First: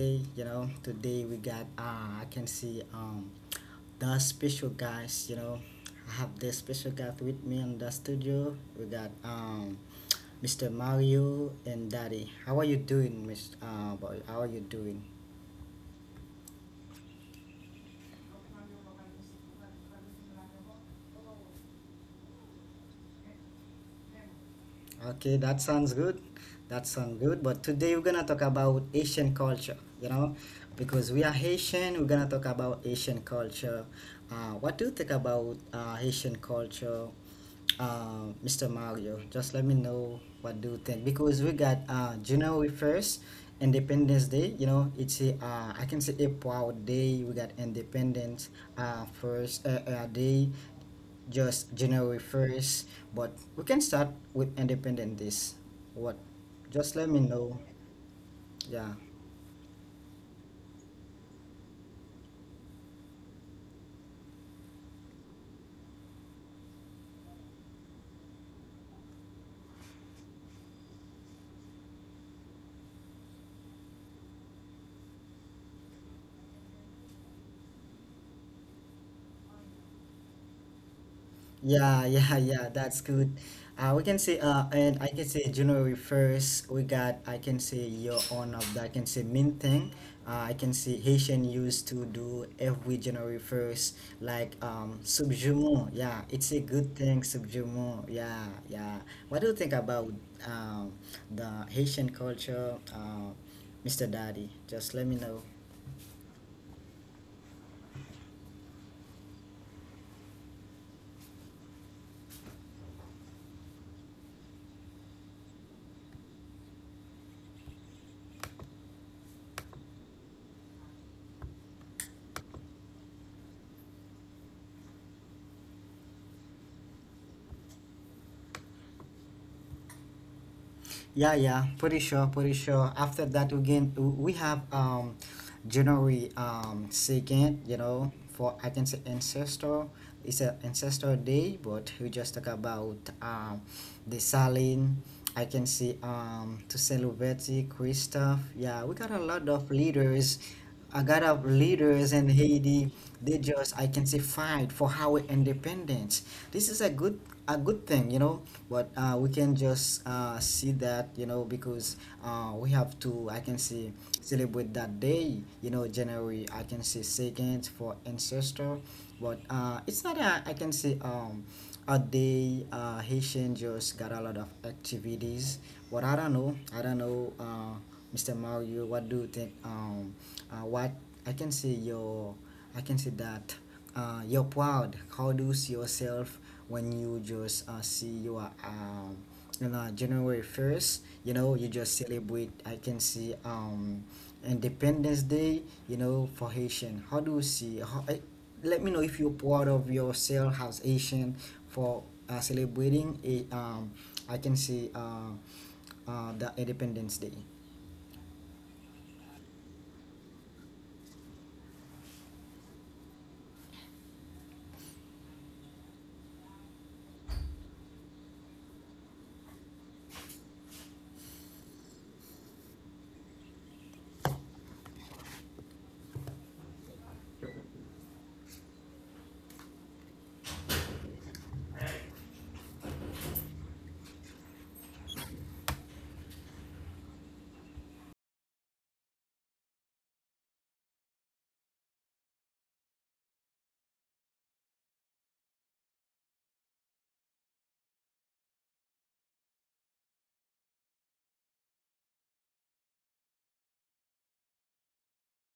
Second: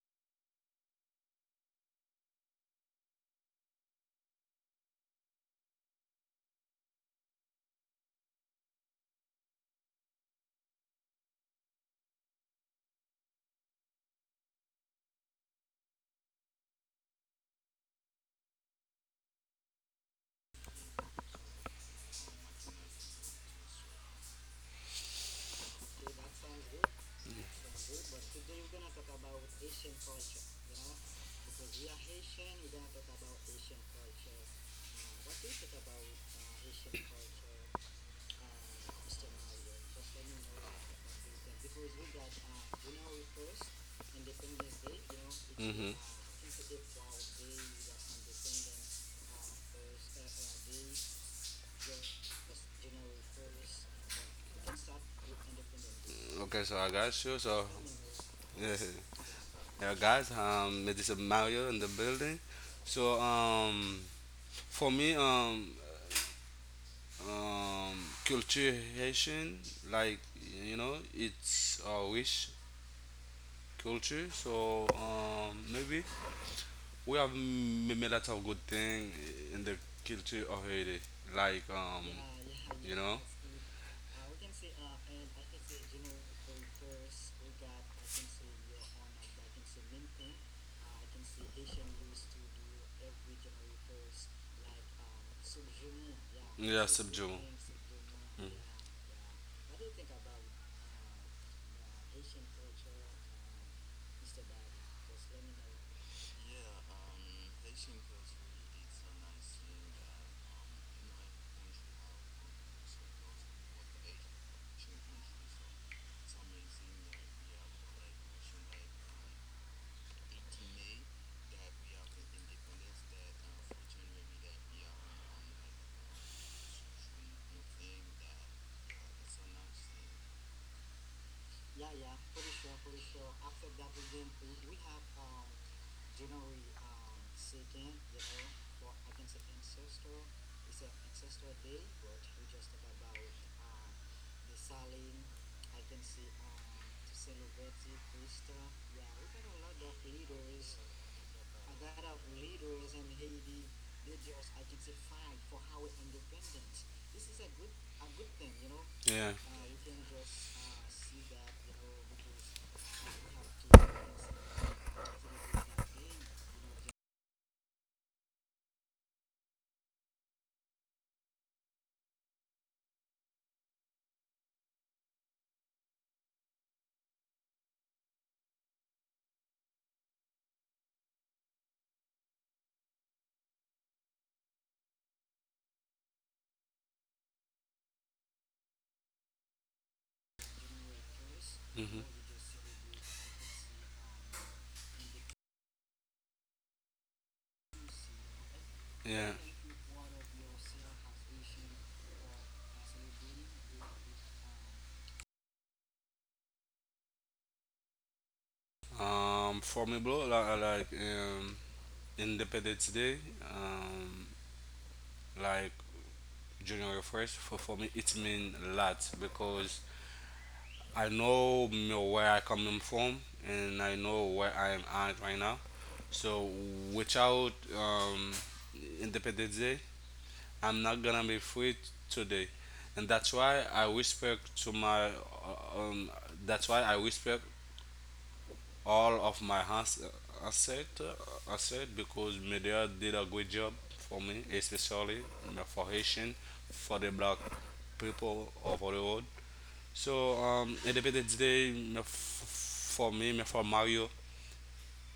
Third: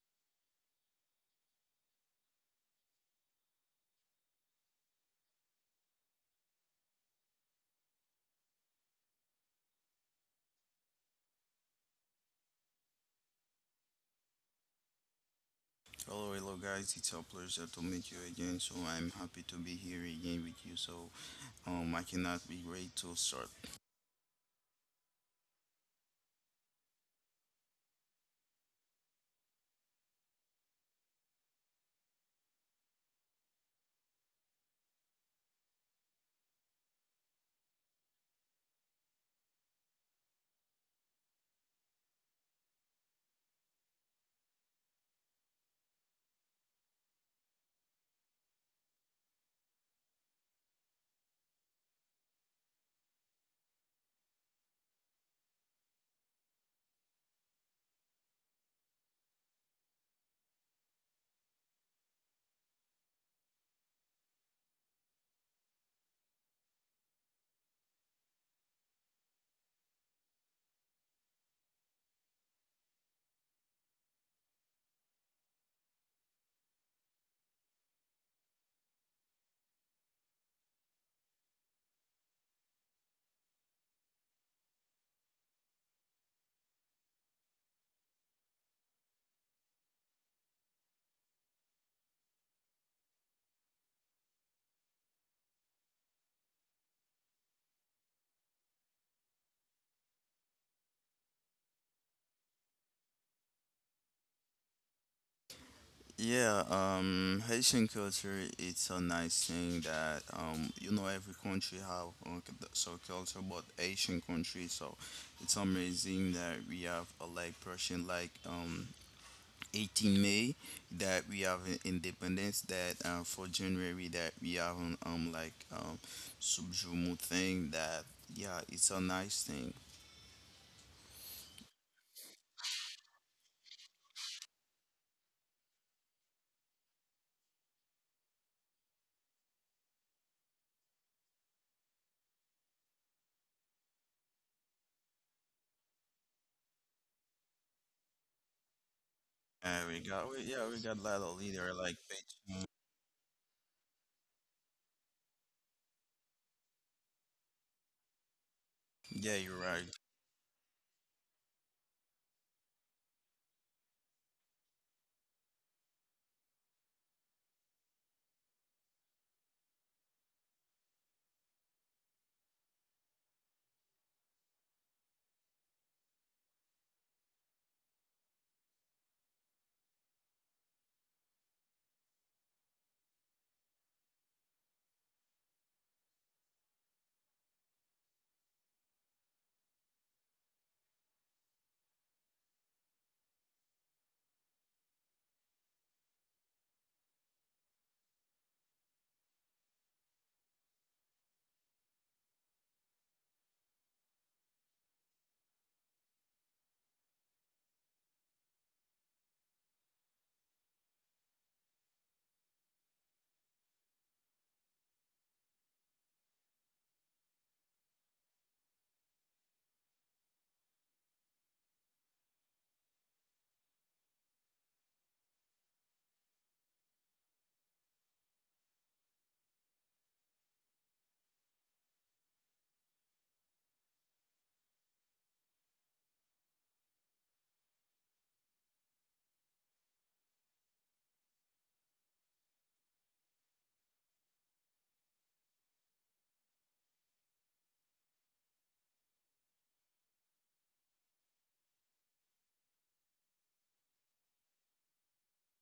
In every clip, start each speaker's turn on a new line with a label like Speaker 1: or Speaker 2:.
Speaker 1: today. Today we got, I can see the special guys. I have the special guys with me in the studio. We got Mr. Mario and Daddy. How are you doing, Mr. Boy? How are you doing?
Speaker 2: Hello, hello guys, it's a pleasure to meet you again. So I'm happy to be here again with you. I cannot be great to start.
Speaker 1: Okay, that sounds good. That sounds good. But today we're gonna talk about Asian culture, because we are Haitian, we're gonna talk about Asian culture. What do you think about Haitian culture, Mr. Mario? Just let me know what do you think because we got January 1st, Independence Day. It's a I
Speaker 3: Mm-hmm.
Speaker 1: can say a proud day. We got Independence first day just January 1st, but we can start with Independence Days. What?
Speaker 3: Okay, so I
Speaker 1: Just let me
Speaker 3: got you.
Speaker 1: know.
Speaker 3: So,
Speaker 1: Yeah.
Speaker 3: yeah, guys, this is Mario in the building. So, for me, culture Haitian, like you know, it's a wish culture. So, maybe we have made lots of good thing in the culture of Haiti, like
Speaker 1: Yeah, yeah, yeah,
Speaker 3: you
Speaker 1: that's
Speaker 3: know.
Speaker 1: good. We can say, and I can say January 1st, we got, I can say year on of that, I can say main thing. I can say Haitian used to do every January 1st, like subjument. Yeah, it's a
Speaker 3: Yeah,
Speaker 1: good thing,
Speaker 3: subdue.
Speaker 1: subjument. Yeah,
Speaker 3: Mm.
Speaker 1: yeah. What do you think about um, the Haitian culture, Mr. Daddy? Just let me know.
Speaker 2: Yeah, Haitian culture it's a nice thing that you know every country have so culture, but Asian country so it's amazing that we have a like Persian, like 18 May that we have independence that for January that we have an like subjumu thing that yeah it's a nice thing
Speaker 1: Yeah, yeah, pretty sure, pretty sure. After that, again, we have January second. For I can say ancestor. It's a ancestor day, but we just talk about the Salin. I can see to Lubetti, Christophe. Yeah, we got a lot of
Speaker 2: and
Speaker 1: leaders.
Speaker 2: yeah we got a
Speaker 1: I
Speaker 2: lot
Speaker 1: got
Speaker 2: of
Speaker 1: up
Speaker 2: leader like
Speaker 1: leaders in
Speaker 2: Beijing.
Speaker 1: Haiti. They just, I can say, fight for our independence. This is a good thing, you know. But we
Speaker 2: Yeah,
Speaker 3: Yeah.
Speaker 2: you're
Speaker 1: can
Speaker 2: right.
Speaker 1: just see that, you know, because we have to, I can say, celebrate that day, you know, January, I can say, second for ancestor. But it's not a, I can say, a day Haitian just got a lot of activities. What I don't know. I don't know, Mr. Mario. What do you think? What I can say your, I can say that you're proud. How do you see yourself when you just see you are you know January 1st? You know you just
Speaker 3: hmm
Speaker 1: celebrate. I can see Independence Day. You know for Haitian. How do you see? How, let me know if you're
Speaker 3: Yeah.
Speaker 1: proud of yourself as Asian for celebrating a I can say the Independence Day.
Speaker 3: For me, bro, like um, Independence Day, um, like January 1st. For me, it mean a lot because I know where I coming from and I know where I am at right now. So without Independence Day, I'm not gonna be free today, and that's why I respect to my. That's why I respect all of my asset asset because media did a good job for me, especially for Haitian, for the black people over the world. So, Independence Day, you know, for me, you know, for Mario,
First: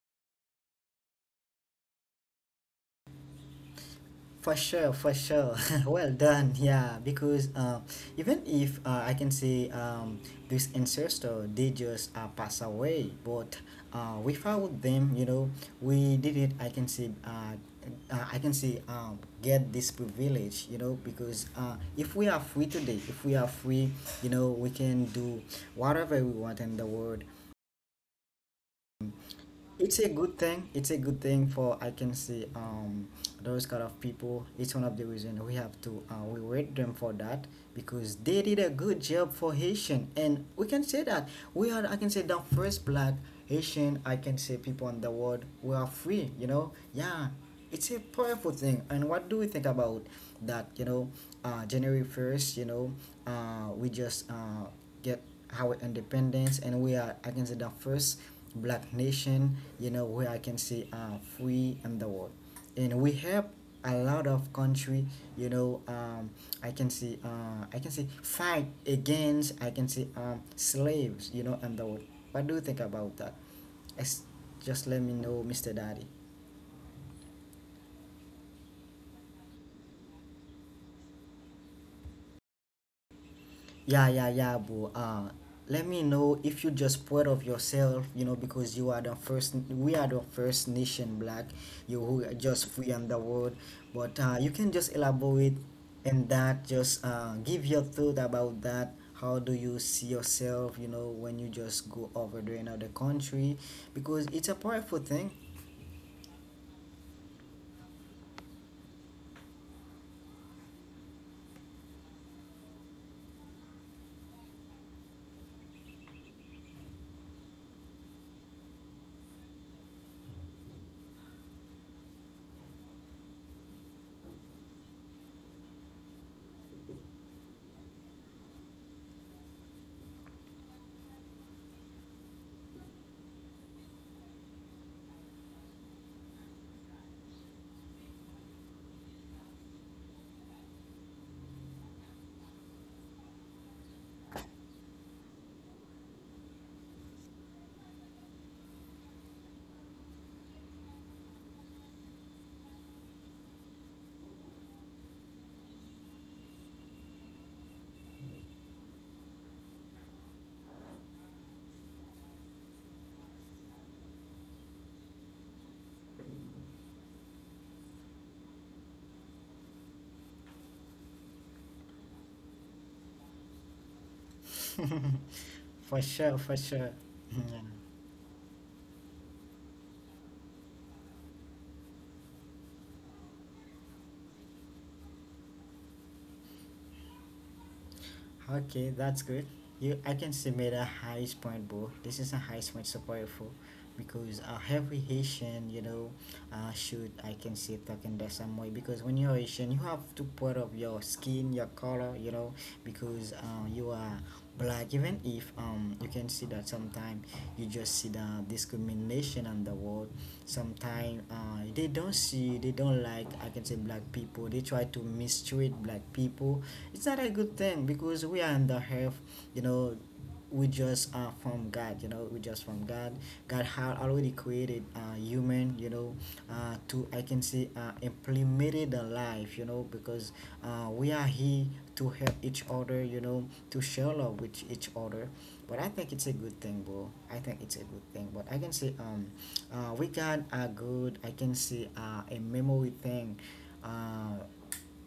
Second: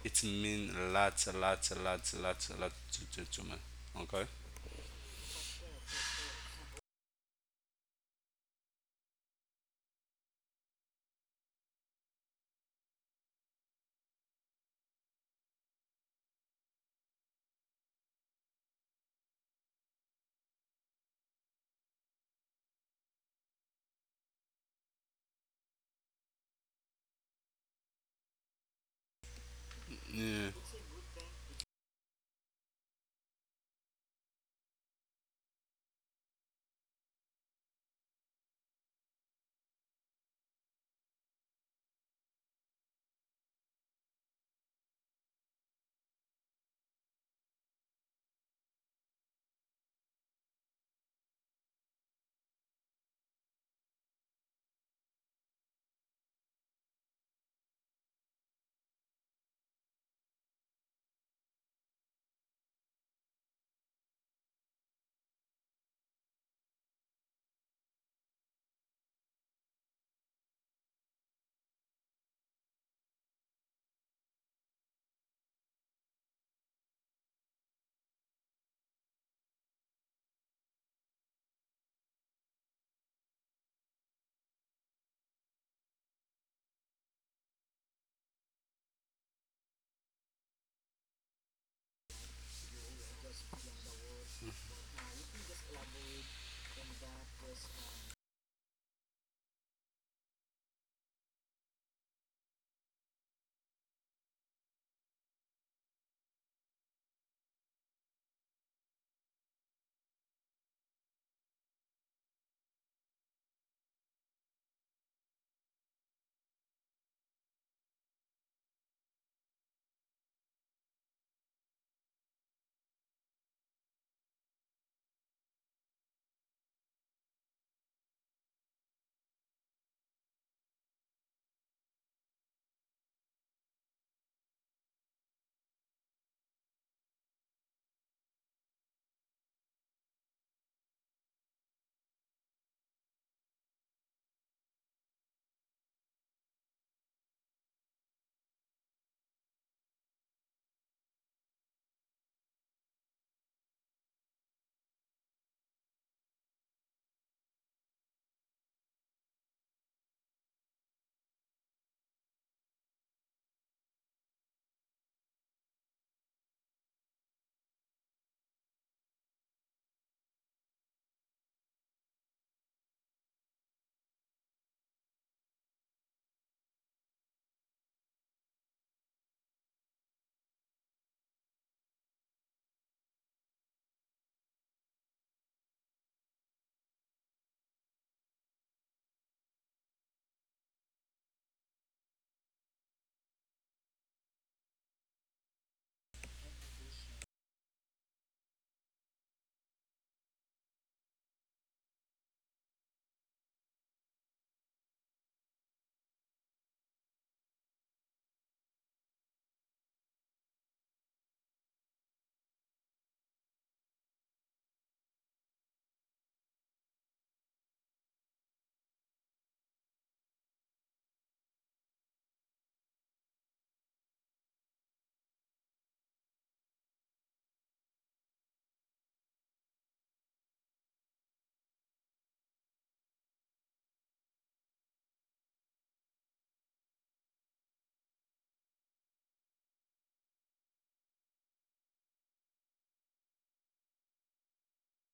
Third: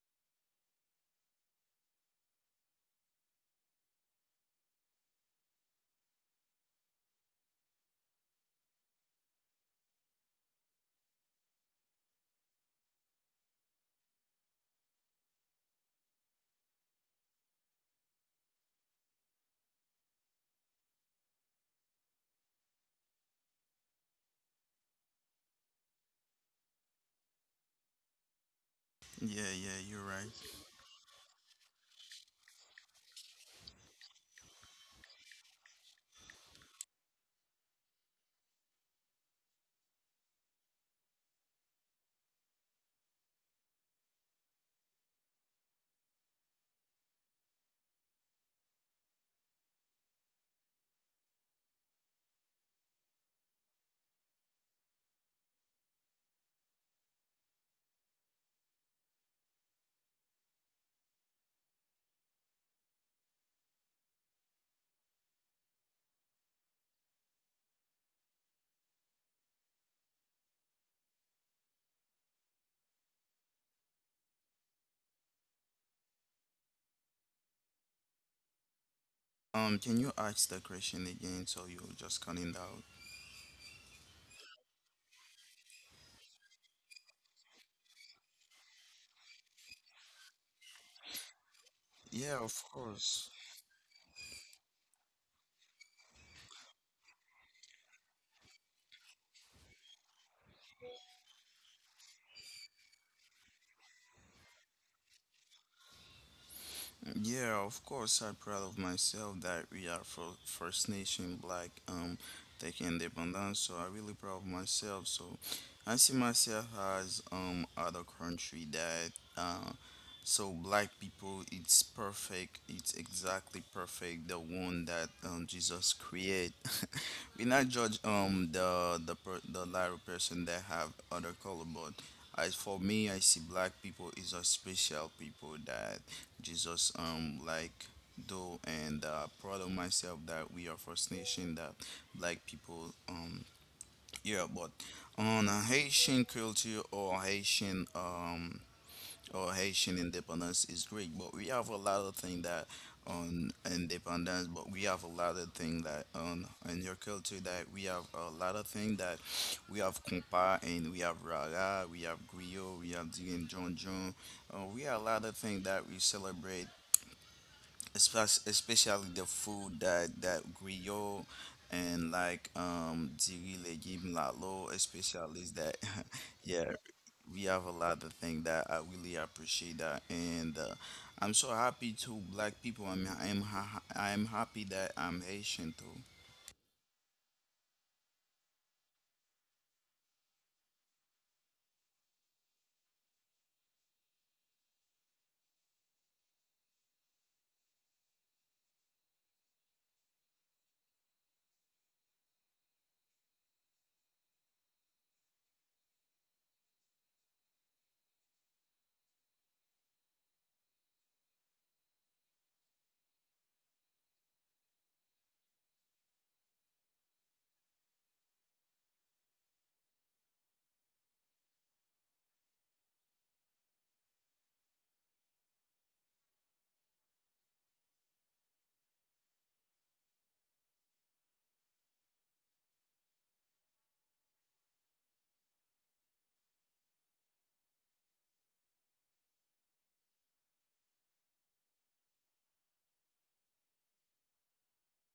Speaker 3: it mean lots, lots, lots, lots, lot to me. Okay?
Speaker 1: For sure, for sure. Well done. Yeah, because even if I can say this ancestor, they just pass away, but without them, you know, we didn't. I can say. I can say get this privilege, you know, because if we are free today, if we are free, you know, we can do whatever we want in the world.
Speaker 2: Yeah, yeah,
Speaker 1: It's
Speaker 2: you're
Speaker 1: a
Speaker 2: right.
Speaker 1: good
Speaker 3: Yeah.
Speaker 1: thing. It's a good thing for I can see those kind of people. It's one of the reason we have to we reward them for that because they did a good job for Haitian, and we can say that we are, I can say, the first black Haitian, I can say people in the world. We are free, you know. Yeah, it's a powerful thing. And what do we think about that, you know? January 1st, you know, we just get our independence, and we are, I can say, the first black nation, you know, where I can say free in the world. And we help a lot of country, you know, I can say, I can say fight against, I can say slaves, you know, in the world. What do you think about that? It's, just let me know, Mr. Daddy.
Speaker 2: Um, can you ask the question again, so you just cut it out?
Speaker 1: Yeah, yeah, yeah, bro. Let me know if you're just proud of yourself, you know, because you are the first, we are the first nation black, you who are
Speaker 2: Yeah, of
Speaker 1: just free on the
Speaker 2: course.
Speaker 1: world. But you can just elaborate and that, just give your thought about that. How do you see yourself, you know, when you just go over to another country? Because it's a powerful thing.
Speaker 2: Yeah, of course, I'm proud of myself that we are for First Nation Black taking independence. So I really proud of myself. So I see myself as other country that uh so black people it's perfect. It's exactly perfect. The one that Jesus create. We not judge the lighter person that have other color, but as for me, I see black people is a special people that Jesus like though and proud of myself that we are First Nation that black people yeah but on a Haitian culture or Haitian independence is great but we have a lot of things that on independence but we have a lot of things that on in your culture that we have a lot of things that we have compa and we have rara we have griot we have Dion John John we have a lot of things that we celebrate especially the food that griot and like diri legume lalo especially that
Speaker 1: For sure, for
Speaker 2: yeah
Speaker 1: sure.
Speaker 2: we have
Speaker 1: Yeah.
Speaker 2: a lot of things that I really appreciate that and I'm so happy to black people I'm happy that I'm Haitian too.
Speaker 1: Okay, that's good. You, I can submit a highest point, bro. This is a highest point support for because every Haitian, you know, should I can say talking that some way because when you're Haitian, you have to put up your skin, your color, you know, because you are black. Even if you can see that sometimes you just see the discrimination on the world. Sometimes they don't see, they don't like. I can say black people. They try to mistreat black people. It's not a good thing because we are in the earth, you know. We just are from God, you know, we just from God. God had already created human, you know, to I can say implemented the life, you know, because we are here to help each other, you know, to share love with each other. But I think it's a good thing, bro. I think it's a good thing. But I can say we got a good, I can say, a memory thing. uh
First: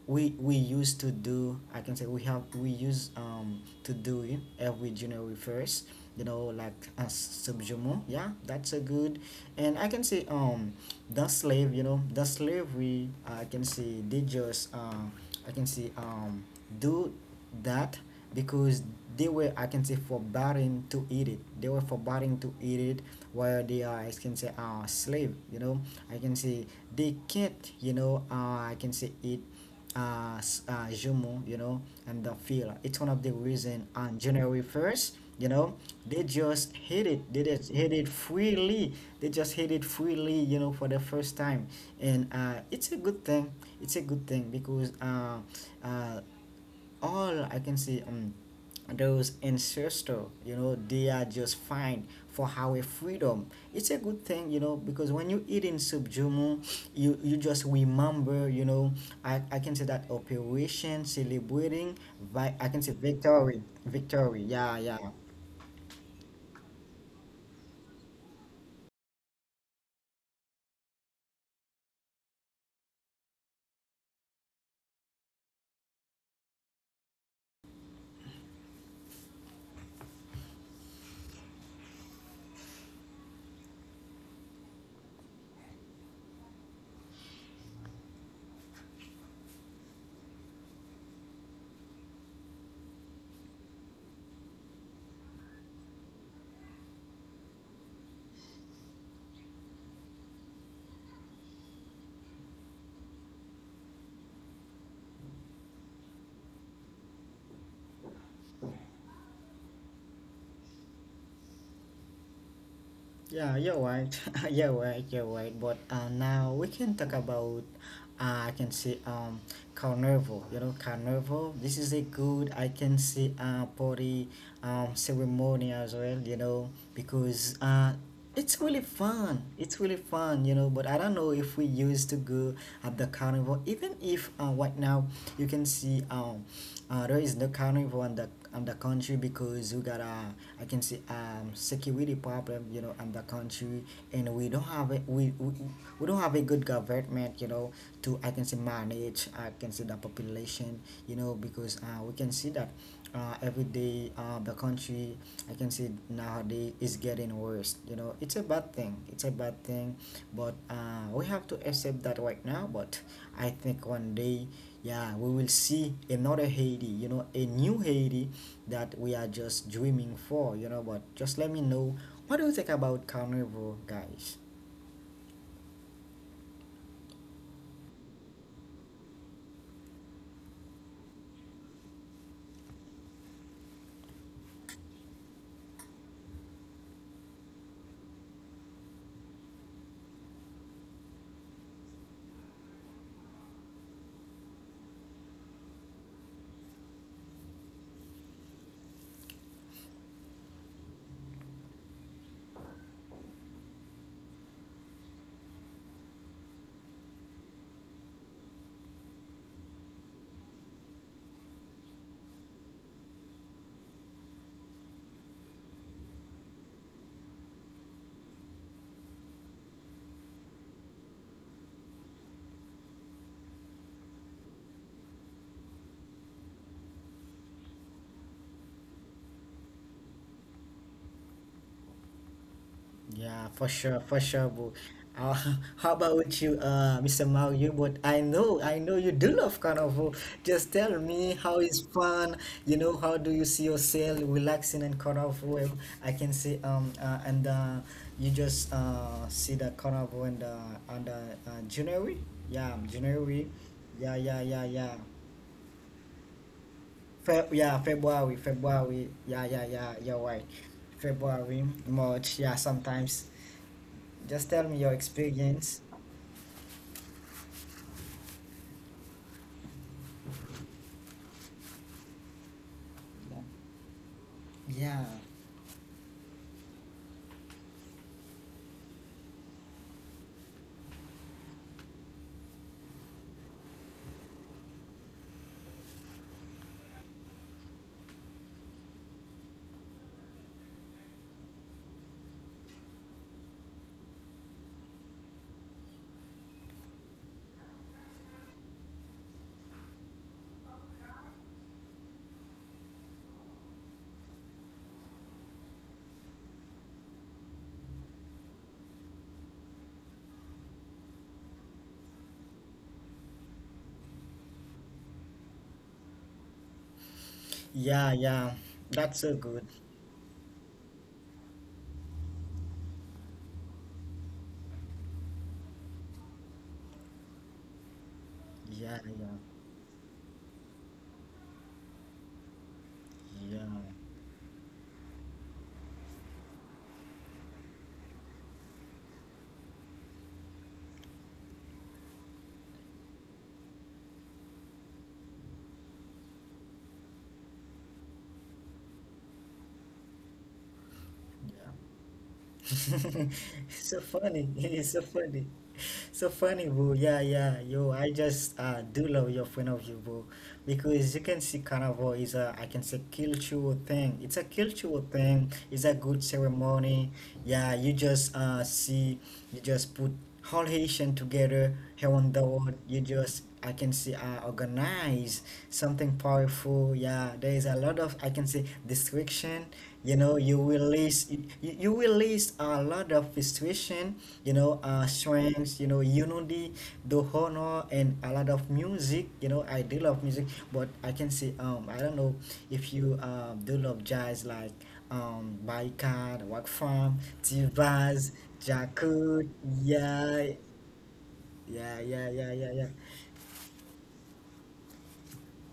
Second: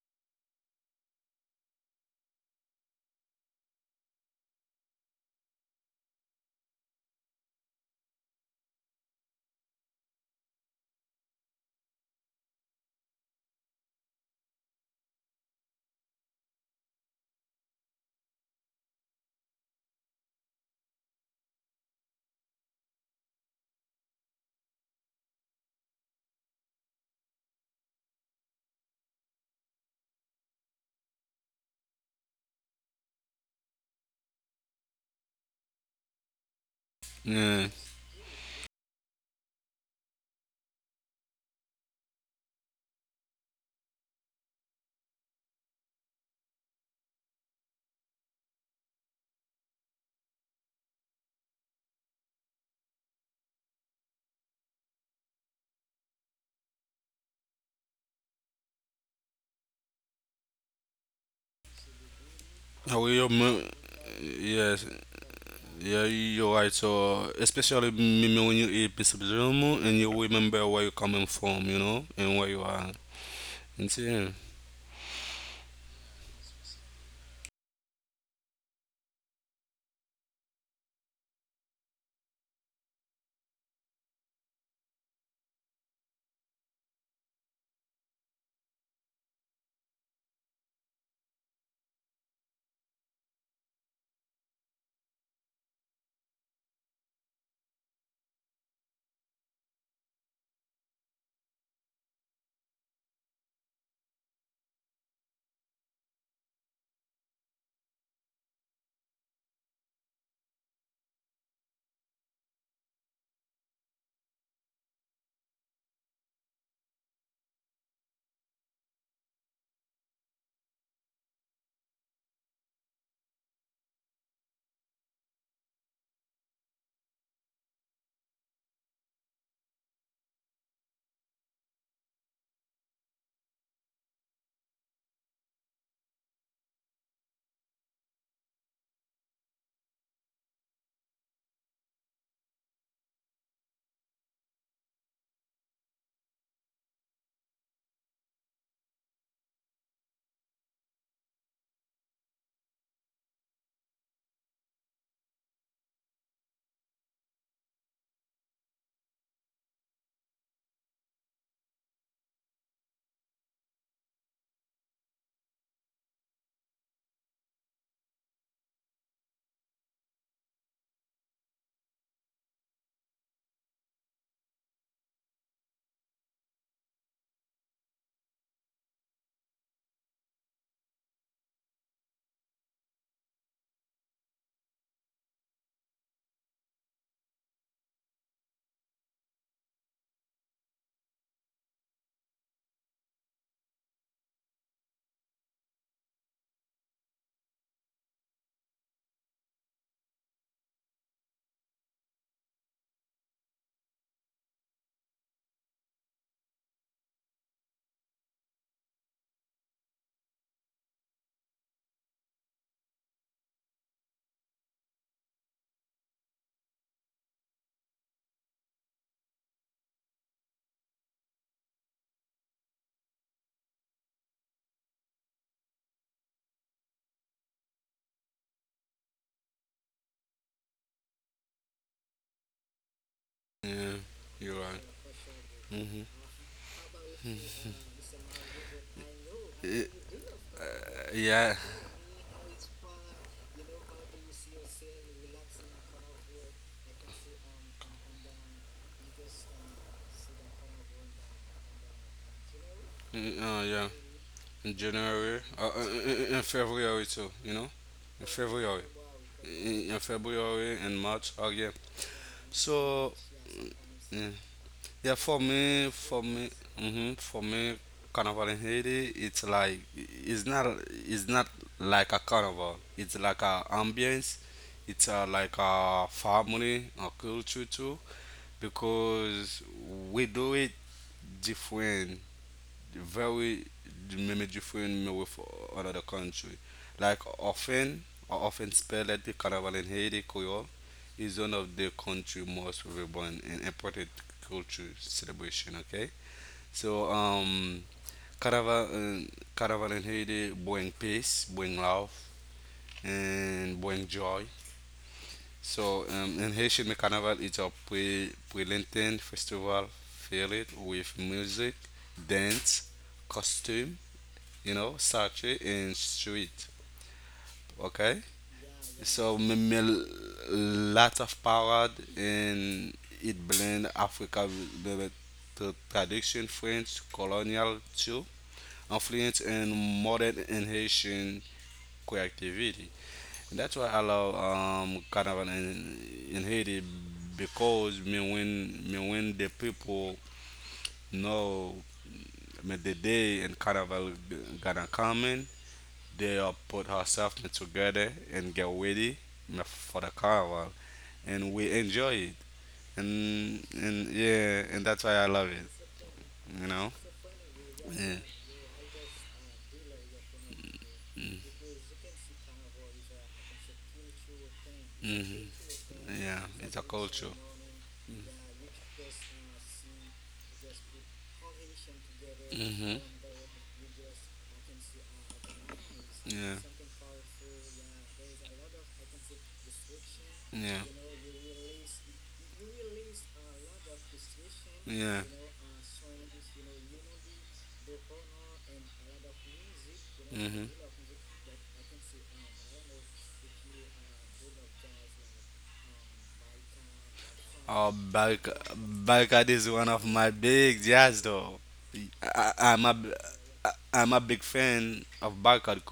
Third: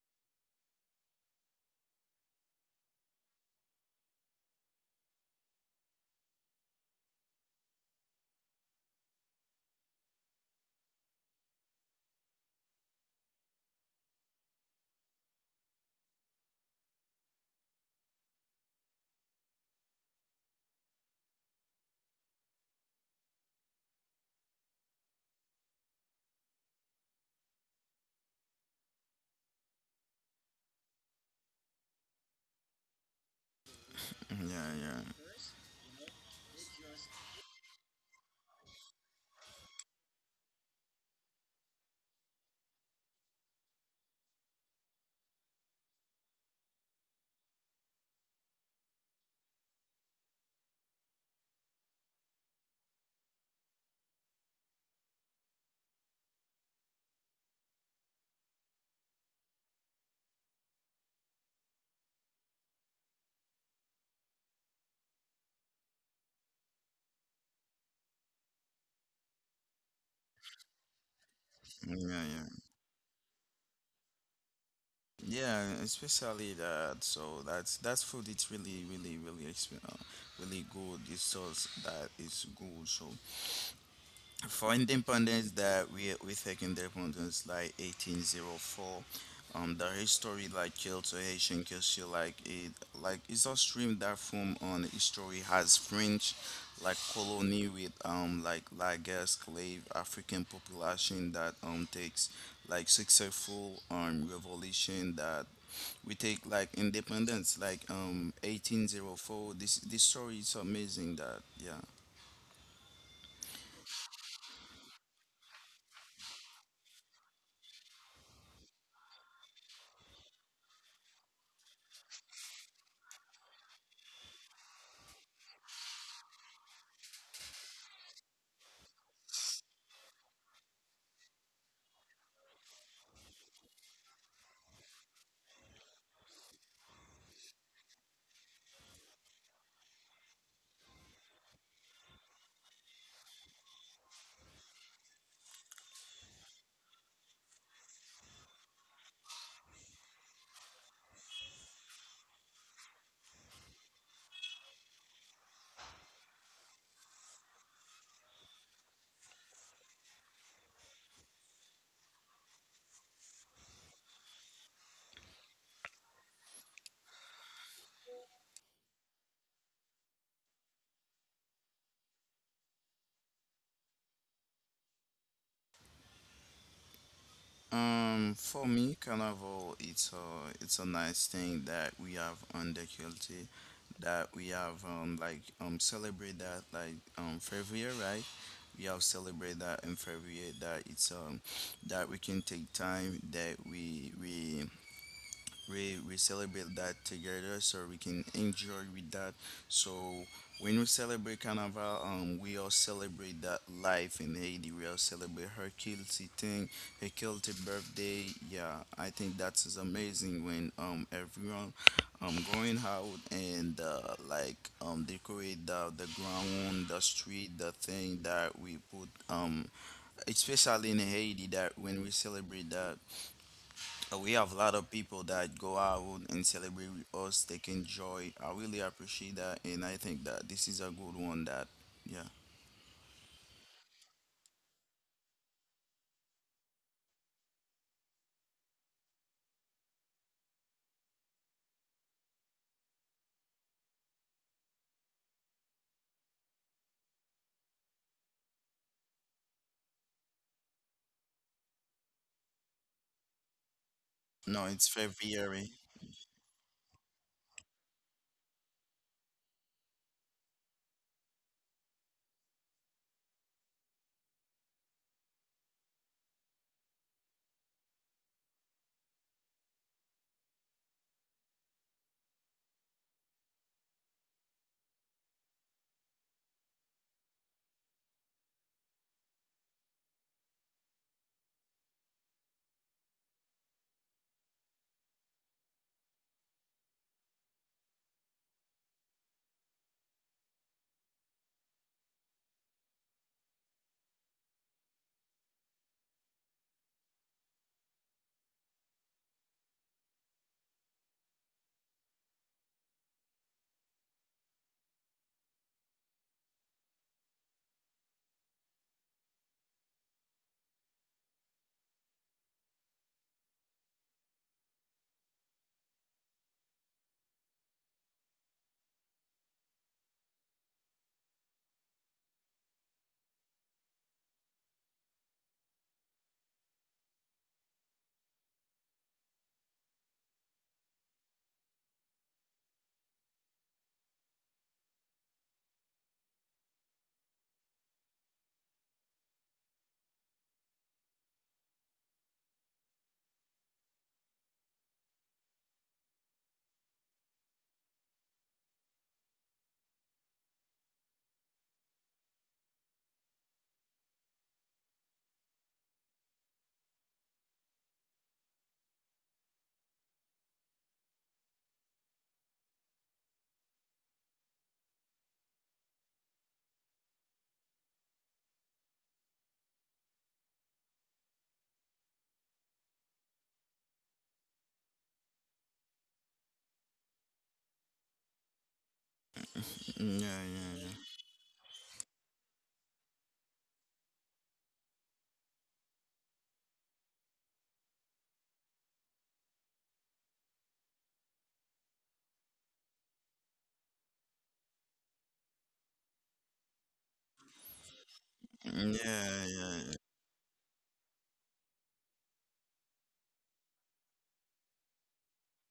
Speaker 1: we used to do, I can say, we have, we use to do it every January 1st, you know, like as subjumo. Yeah, that's a good. And I can say the slave, you know, the slave we, I can say, they just I can say do that because they were, I can say, forbidden to eat it. They were forbidden to eat it while they are, I can say, slave, you know. I can say they can't, you know, I can say eat Jumu, you know, and the feel. It's one of the reason on
Speaker 2: Mm-hmm,
Speaker 1: January 1st,
Speaker 2: yeah,
Speaker 1: you know, they just hit it. They just
Speaker 3: Yeah.
Speaker 1: hit it freely. They just hit it freely, you know, for the first time. And it's a good thing. It's a good thing because uh, all I can say those ancestor, you know, they are just fine for our freedom. It's a good thing, you know, because when you eat in subjumu, you just remember, you know. I can say that operation celebrating I can say
Speaker 3: How you,
Speaker 1: victory, victory. Yeah,
Speaker 3: yes,
Speaker 1: yeah.
Speaker 3: yeah, you're right. So, especially me, me when you eat piece of Zomo and you remember where you're coming from, you
Speaker 2: yeah,
Speaker 3: know,
Speaker 2: yeah,
Speaker 3: and where
Speaker 2: yeah,
Speaker 3: you are. You see, yeah,
Speaker 2: yeah. Especially that, so that's food it's really really good it's sauce that is good. So for independence that we take independence like 1804, the history like culture haitian culture like it like it's a stream that from on history has french like colony with like lagers slave african population that takes like successful revolution that we take like independence like 1804. This story is amazing that yeah.
Speaker 1: Yeah, you're right. You're right. You're right. But now we can talk about. I can say carnival. You know, carnival. This is a good. I can say party ceremony as well. You know, because it's really fun. It's really fun. You know, but I don't know if we used to go at the carnival. Even if right now you can see there is no carnival on the country because you got a, I can see security problem, you know, on the country. And we don't have a, we don't have a good government, you know, to I can say manage. I can see the population, you know, because we can see that every day the country, I can see, nowadays is getting worse, you know. It's a bad thing. It's a bad thing. But we have to accept that right now. But I think one day, yeah, we will see another Haiti, you know, a new Haiti that we are just dreaming for, you know. But just let me know what do you think about carnival, guys?
Speaker 2: For me, Carnival, it's a nice thing that we have on the culture, that we have like celebrate that like February, right? We have celebrate that in February that it's that we can take time that we celebrate that together so we can enjoy with that. So when we celebrate carnival we all celebrate that life in haiti we all celebrate her guilty thing, her guilty birthday. Yeah, I think that is amazing when everyone going out and like decorate the ground the street the thing that we put especially in haiti that when we celebrate that we have a lot of people that go out and celebrate with us, taking joy. I really appreciate that, and I think that this is a good one. That, yeah.
Speaker 1: Yeah,
Speaker 3: yeah,
Speaker 1: for sure,
Speaker 3: you're
Speaker 1: bro.
Speaker 3: right.
Speaker 1: Uh, how about you, Mr. Mario? But I know you do love
Speaker 3: Eh,
Speaker 1: carnival. Just tell me
Speaker 3: yeah,
Speaker 1: how is fun. You know, how do you see yourself relaxing in carnival? If I can say, and you just see the carnival and the January. Yeah, January.
Speaker 3: Yeah.
Speaker 1: Yeah, yeah, yeah,
Speaker 2: No,
Speaker 3: In
Speaker 2: it's
Speaker 1: yeah.
Speaker 3: January,
Speaker 2: February.
Speaker 3: in February too, you know,
Speaker 1: Yeah,
Speaker 3: in
Speaker 1: February,
Speaker 3: February,
Speaker 1: February. Yeah, yeah, yeah.
Speaker 3: in
Speaker 1: You're right.
Speaker 3: February and March, oh
Speaker 1: February,
Speaker 3: yeah.
Speaker 1: March. Yeah,
Speaker 3: So
Speaker 1: sometimes.
Speaker 3: yeah,
Speaker 1: Just tell me your
Speaker 3: yeah,
Speaker 1: experience.
Speaker 3: for me, carnival in Haiti, it's like it's not like a carnival. It's like a ambience. It's
Speaker 1: Yeah,
Speaker 3: like a family, a culture too, because we do it different very maybe different maybe with another country. Like often, I often spell at the carnival in Haiti, Creole, is one of the country most vibrant and important culture celebration. Okay, so carnival, uh, carnival in Haiti, bring peace, bring love, and bring joy. So in Haitian the carnival is a pre-Lenten festival filled with music, dance, costume, you know, statue and street. Okay,
Speaker 1: yeah, yeah. That's
Speaker 3: so
Speaker 1: so good.
Speaker 3: maybe lot of parade and it blend Africa with the tradition French colonial too,
Speaker 1: Yeah,
Speaker 3: influence
Speaker 1: yeah,
Speaker 3: and modern and Haitian creativity. And that's
Speaker 1: yeah,
Speaker 3: why I love carnival in Haiti because me when the people know me the day and carnival gonna come in. They'll put herself together and get ready for the carnival, and we enjoy it.
Speaker 1: yeah.
Speaker 3: And
Speaker 1: So
Speaker 3: yeah,
Speaker 1: funny.
Speaker 3: and that's
Speaker 1: It's
Speaker 3: why
Speaker 1: so
Speaker 3: I love
Speaker 1: funny.
Speaker 3: it.
Speaker 1: So
Speaker 3: You
Speaker 1: funny,
Speaker 3: know.
Speaker 1: boo. Yeah, yeah. Yo,
Speaker 3: Yeah.
Speaker 1: I just do love your point of view, boo. Because you can see carnival is a, I can say, cultural thing. It's a cultural
Speaker 3: hmm
Speaker 1: thing. It's a
Speaker 3: Yeah.
Speaker 1: good
Speaker 3: It's a
Speaker 1: ceremony.
Speaker 3: culture.
Speaker 1: Yeah, you
Speaker 3: Mm.
Speaker 1: just see, you just put all Haitian together here on the world.
Speaker 3: Mm-hmm.
Speaker 1: You just, I can see, organize something
Speaker 3: Yeah.
Speaker 1: powerful. Yeah, there is a lot of, I can say, distraction. you
Speaker 2: Mm,
Speaker 1: know
Speaker 2: yeah,
Speaker 1: you
Speaker 3: Yeah.
Speaker 2: yeah,
Speaker 1: will list you will list a lot of situation, you know,
Speaker 3: Yeah.
Speaker 1: uh, strengths, you know, unity, the honor, and a lot of music. You know, I do love music,
Speaker 3: Mm-hmm.
Speaker 1: but I can say I don't know if you do love jazz like Baikad, Wak Farm,
Speaker 3: Oh,
Speaker 1: Tivaz,
Speaker 2: yeah. Mm,
Speaker 3: Barcade
Speaker 2: yeah,
Speaker 1: Jakut,
Speaker 3: is one
Speaker 2: yeah.
Speaker 3: of
Speaker 2: Yeah.
Speaker 3: my
Speaker 1: yeah,
Speaker 3: big jazz though.
Speaker 1: yeah,
Speaker 3: I,
Speaker 1: yeah,
Speaker 3: I-
Speaker 1: yeah,
Speaker 3: I'm
Speaker 1: yeah,
Speaker 3: a,
Speaker 1: yeah.
Speaker 3: b- I'm a big fan of Barcade,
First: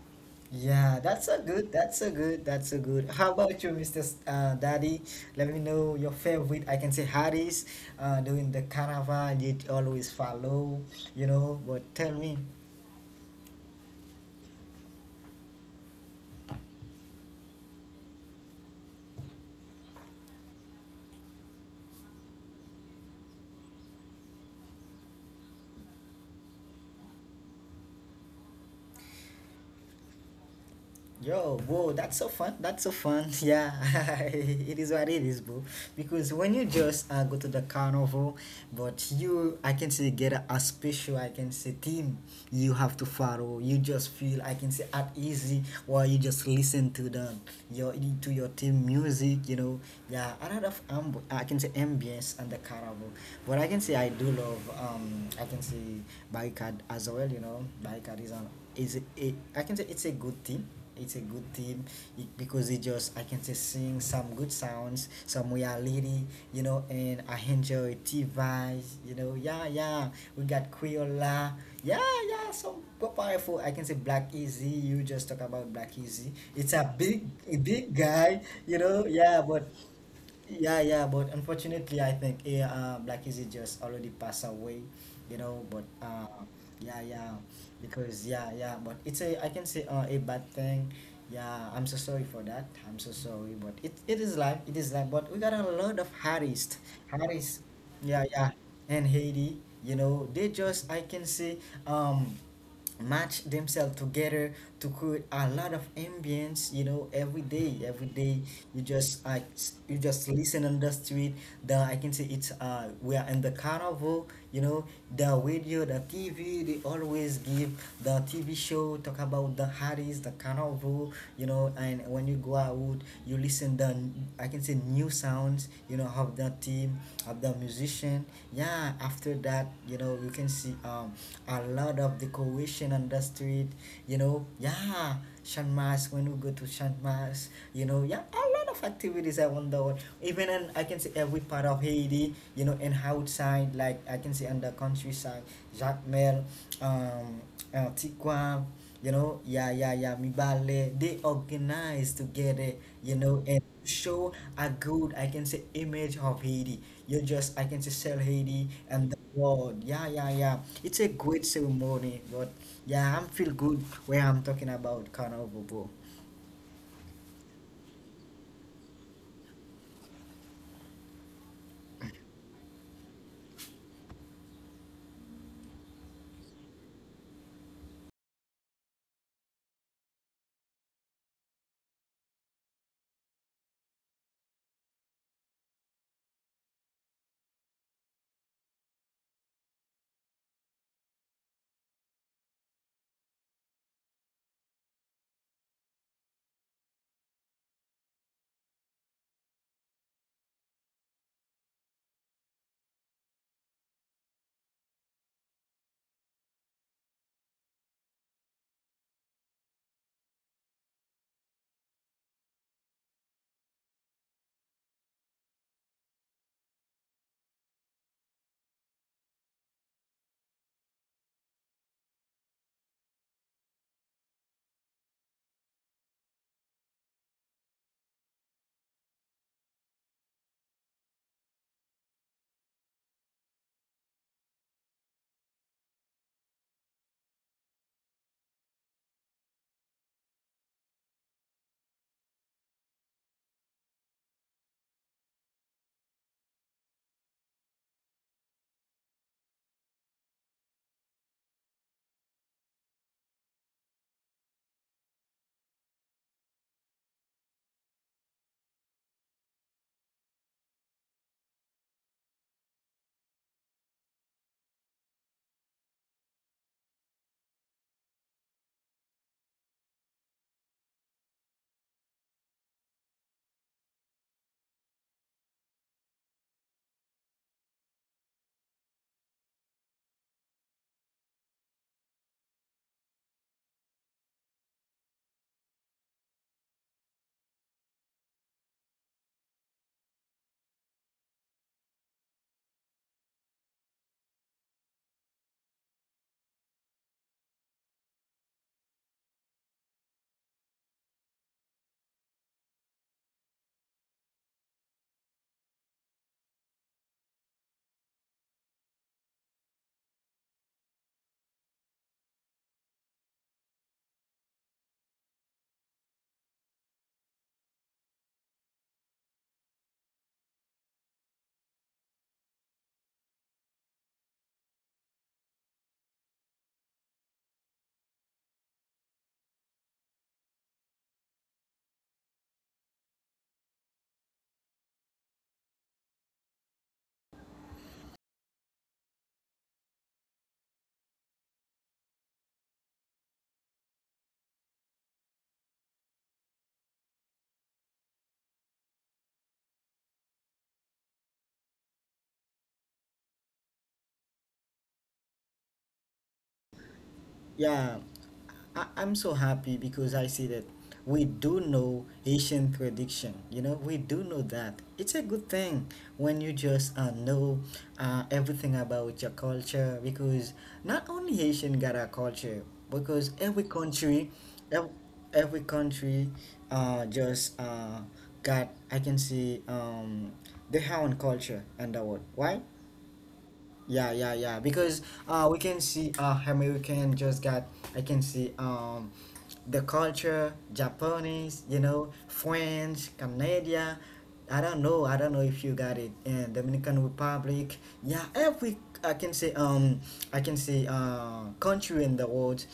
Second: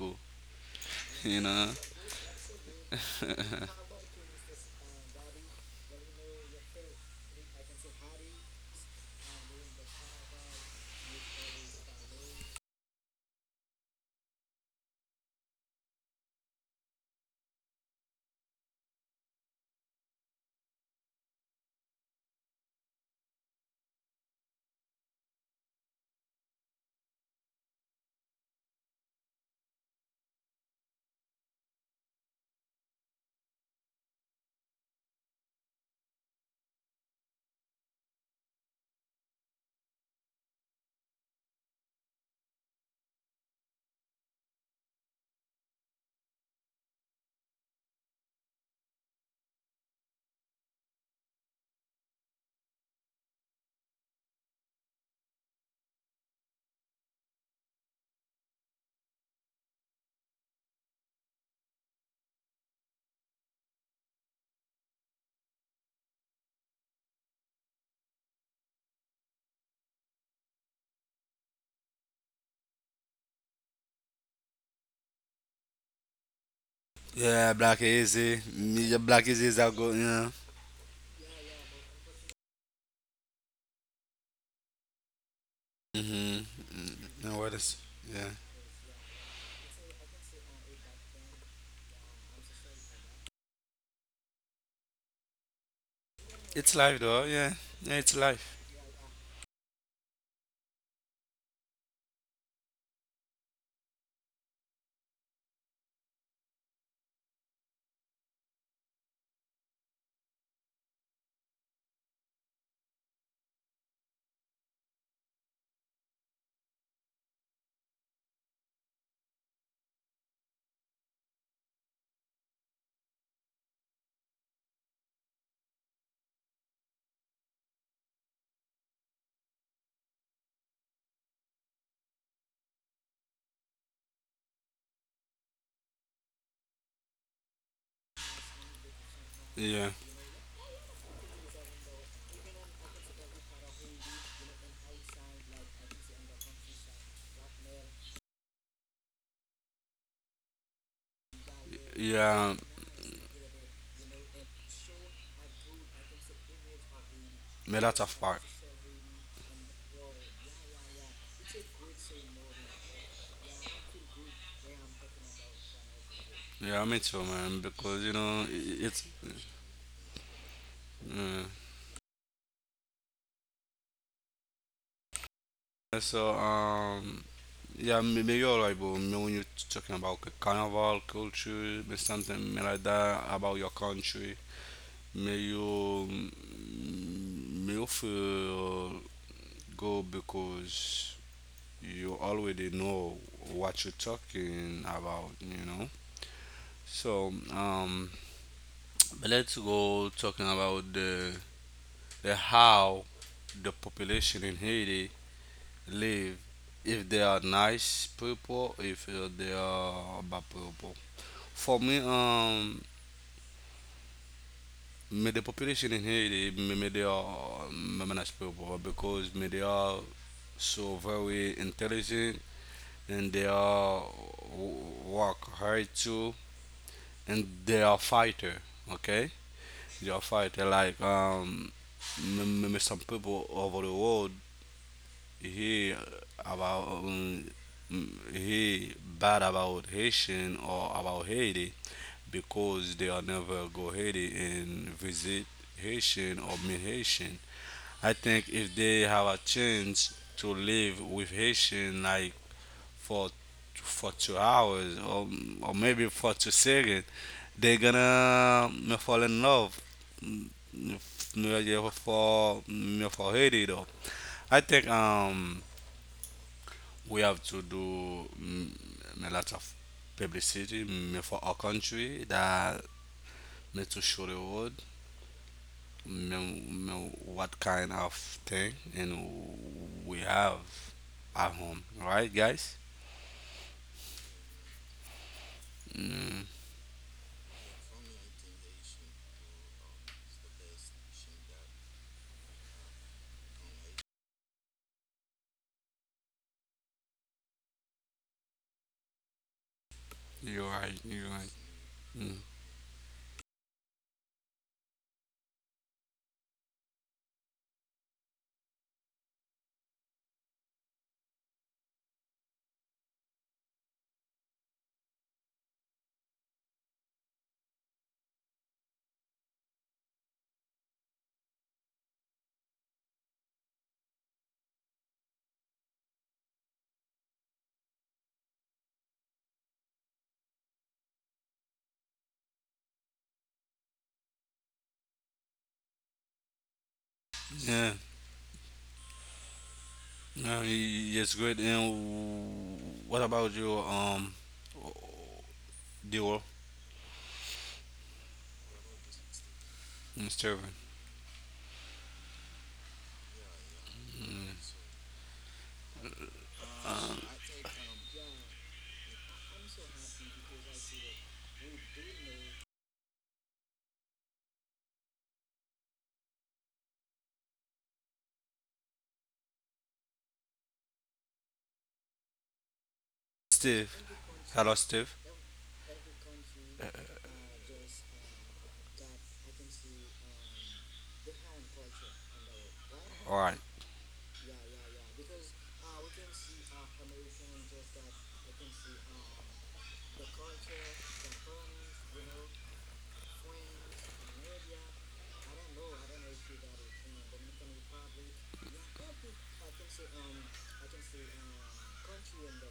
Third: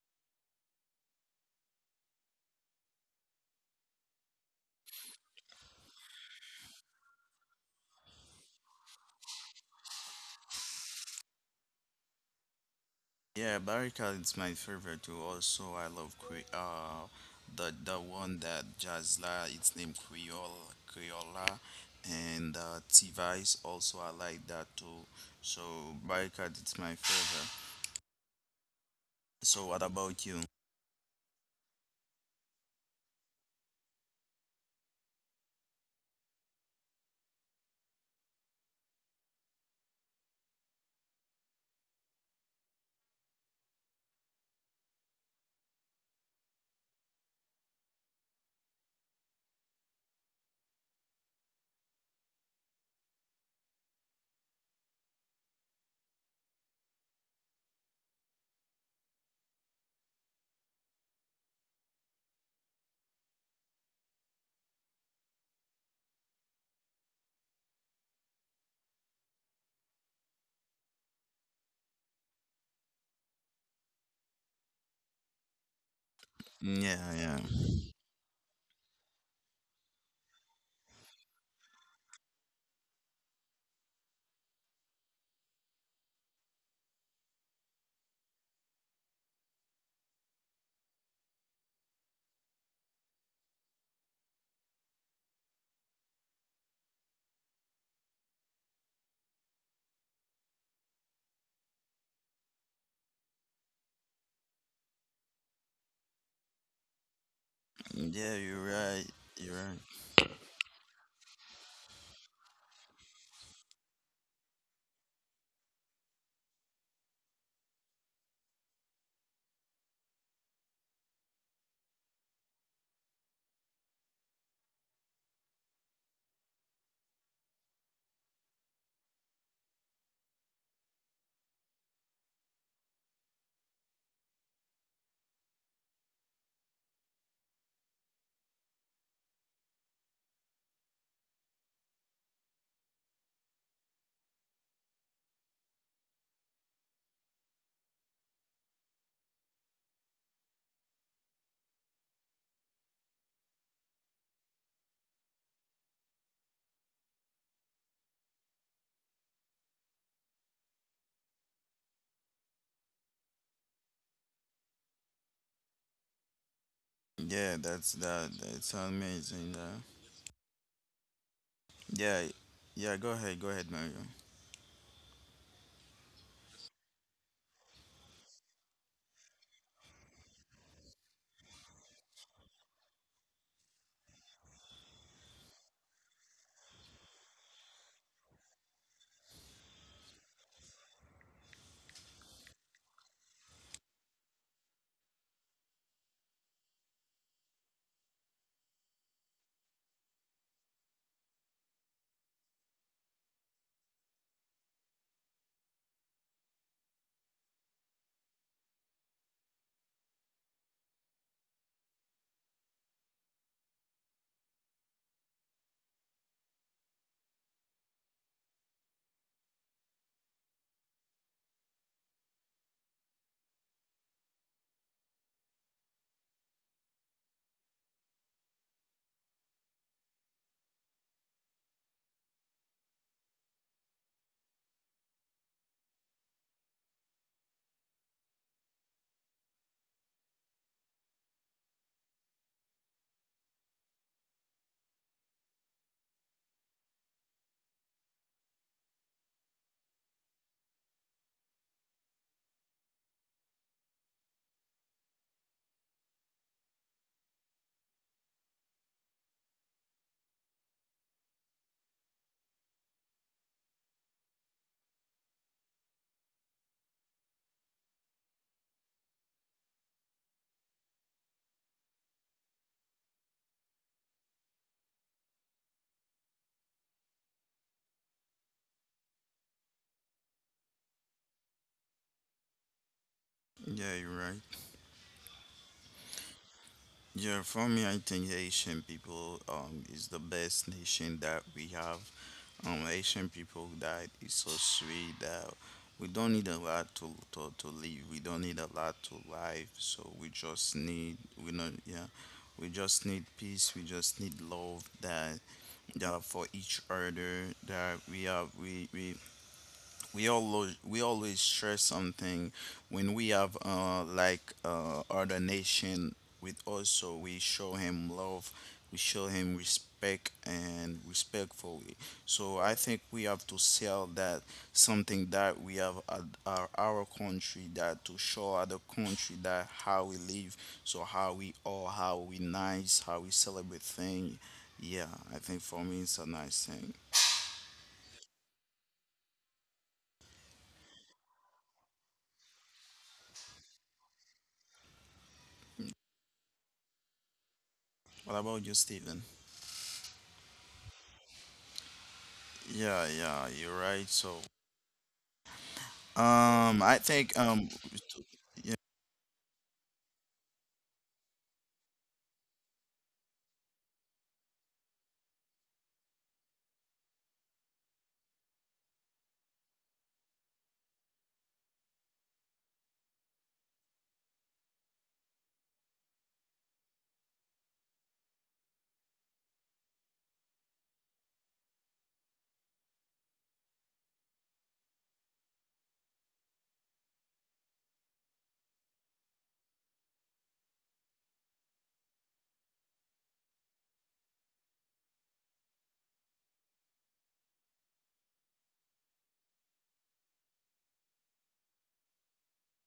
Speaker 1: Yeah,
Speaker 3: you know.
Speaker 1: that's a good. How about you, Mr. S- Daddy? Let me know your favorite. I can say Harris during the carnival, did always follow, you know, but tell me.
Speaker 2: Yeah, Barricade is my favorite too. Also, I love the one that Jazla. It's named Creole Creola, and T-Vice. Also, I like that too. So Barricade is my favorite. So what about you?
Speaker 1: Yo, bro, that's so fun. That's so fun. Yeah, it is what it is, bro. Because when you just go to the carnival, but you, I can say, get a special, I can say, team you have to follow. You just feel, I can say, at easy while you just listen to them, your to your team music, you know. Yeah, a lot of I can say ambience and the carnival. But I can say I do love, I can say, barricade as well. You know, barricade is a, I can say, it's a good team, it's a good team it, because it just I can say sing some good sounds, some reality, you know, and I enjoy T-Vice, you know, yeah, yeah. We got Quiola, yeah, yeah. So go powerful. I can say Black Easy. You just talk about Black Easy. It's
Speaker 2: Mm,
Speaker 1: a
Speaker 2: yeah,
Speaker 1: big,
Speaker 2: yeah.
Speaker 3: Yeah, Black
Speaker 1: big
Speaker 3: Easy,
Speaker 1: guy, you know,
Speaker 3: Black
Speaker 1: yeah.
Speaker 3: Easy is a
Speaker 1: But
Speaker 3: good, you know.
Speaker 1: yeah, yeah, but unfortunately I think yeah, Black Easy just already passed away, you know, but yeah,
Speaker 3: Mm-hmm.
Speaker 1: yeah.
Speaker 3: No, what is?
Speaker 1: Because
Speaker 3: Yeah,
Speaker 1: yeah, yeah, but it's a I can say a bad thing. Yeah, I'm so sorry for that. I'm so sorry, but it is life. It is life. But we got a lot of
Speaker 3: it's
Speaker 1: Harris,
Speaker 3: life though. Yeah,
Speaker 1: Harris,
Speaker 3: yeah, it's
Speaker 1: yeah, yeah.
Speaker 3: life.
Speaker 1: And Haiti, you know, they just I can say um match themselves together to create a lot of ambience, you know, every day, every
Speaker 2: Yeah,
Speaker 1: day.
Speaker 2: you're
Speaker 1: You
Speaker 2: right.
Speaker 1: just
Speaker 2: You're right.
Speaker 1: you just listen on the street. The I can say it's we are in the carnival, you know. The radio, the TV, they always give the TV show talk about the Harris, the carnival, you know. And when you go out, you listen the I can say new sounds, you know, of the team, of the musician. Yeah, after that, you know, you can see a lot of decoration on the street, you know, yeah. Shan Mas. When we go to Shan Mas, you know, yeah, a lot of activities I wonder,
Speaker 3: Yeah,
Speaker 1: world, even in I can say every part of Haiti, you know, and outside like I can say on the countryside, Jacmel, um Tikwa, you know, yeah, yeah, yeah, Mibale. They organize
Speaker 3: yeah.
Speaker 1: together, you know, and show a good, I can say, image of Haiti. You just, I can
Speaker 3: Me
Speaker 1: say,
Speaker 3: that's a
Speaker 1: sell
Speaker 3: fact.
Speaker 1: Haiti and the world. Yeah, yeah, yeah. It's a great ceremony, but yeah, I'm feel good when I'm talking about Carnival, bro.
Speaker 3: Yeah, me too,
Speaker 2: Yeah,
Speaker 3: man.
Speaker 2: that's
Speaker 3: Because you
Speaker 2: that.
Speaker 3: know,
Speaker 2: It's
Speaker 3: it's.
Speaker 2: amazing.
Speaker 3: Yeah.
Speaker 2: Yeah, yeah. Go ahead. Go ahead, Mario.
Speaker 3: Yeah, so yeah, me, me you're right, but me when you're talking about carnival culture, me something me like that about your country. Me you feel go because you already know what you're talking about. You know. So, but let's go talking about the how the population in Haiti live. If they are nice people, if they are bad people. For me, me the population in Haiti, me, me they are me, me nice people because me they are so very intelligent and they are work hard too and they are fighter. Okay, you fight some people over the world hear about hear bad about Haitian or about Haiti because they are never go Haiti and visit Haitian or meet Haitian. I think if they have a chance to live with Haitian like for for 2 hours or maybe for 2 seconds. They're gonna fall in love mm, yeah, for for Haiti though. I think we have to do a lot of publicity for our country that need to show the world what kind of thing and we have at home, right, guys?
Speaker 2: Yeah, you're right.
Speaker 3: Mm.
Speaker 2: Yeah, for me, I think Haitian people is the best nation that we have. Haitian people that is so sweet that we don't need a lot to live. We don't need a lot to life. So we just
Speaker 3: You're right.
Speaker 2: need
Speaker 3: You're
Speaker 2: we
Speaker 3: right.
Speaker 2: not yeah, we just need peace. We just need love that that for each other that we have we all we always share something when we have like other nation with us so we show him love we show him respect and respectfully. So I think we have to sell that something that we have at our country that to show other country that how we live so how we are how we nice how we celebrate thing yeah I think for me it's a nice thing.
Speaker 3: Yeah, no, it's good. And what about you? Duo
Speaker 2: What about you, Steven?
Speaker 3: and Steven.
Speaker 2: Yeah, yeah, you're right. So, I think,
Speaker 1: Yeah,
Speaker 2: yeah,
Speaker 1: I'm so happy because I see that we do know Asian tradition. You know, we do know that. It's a good thing when you just uh know uh everything about your culture, because not only Haitian got a culture, because every
Speaker 3: Steve.
Speaker 1: country,
Speaker 3: Hello,
Speaker 1: ev-
Speaker 3: Steve.
Speaker 1: every country uh just uh got, I can see, their own culture and the world. Why?
Speaker 3: All right.
Speaker 1: Yeah, yeah, yeah. Because uh we can see I mean, we can just get I can see the culture, Japanese, you know, French, Canada. I don't know. I don't know if you got it. And Dominican Republic. Yeah, every I can say country in the world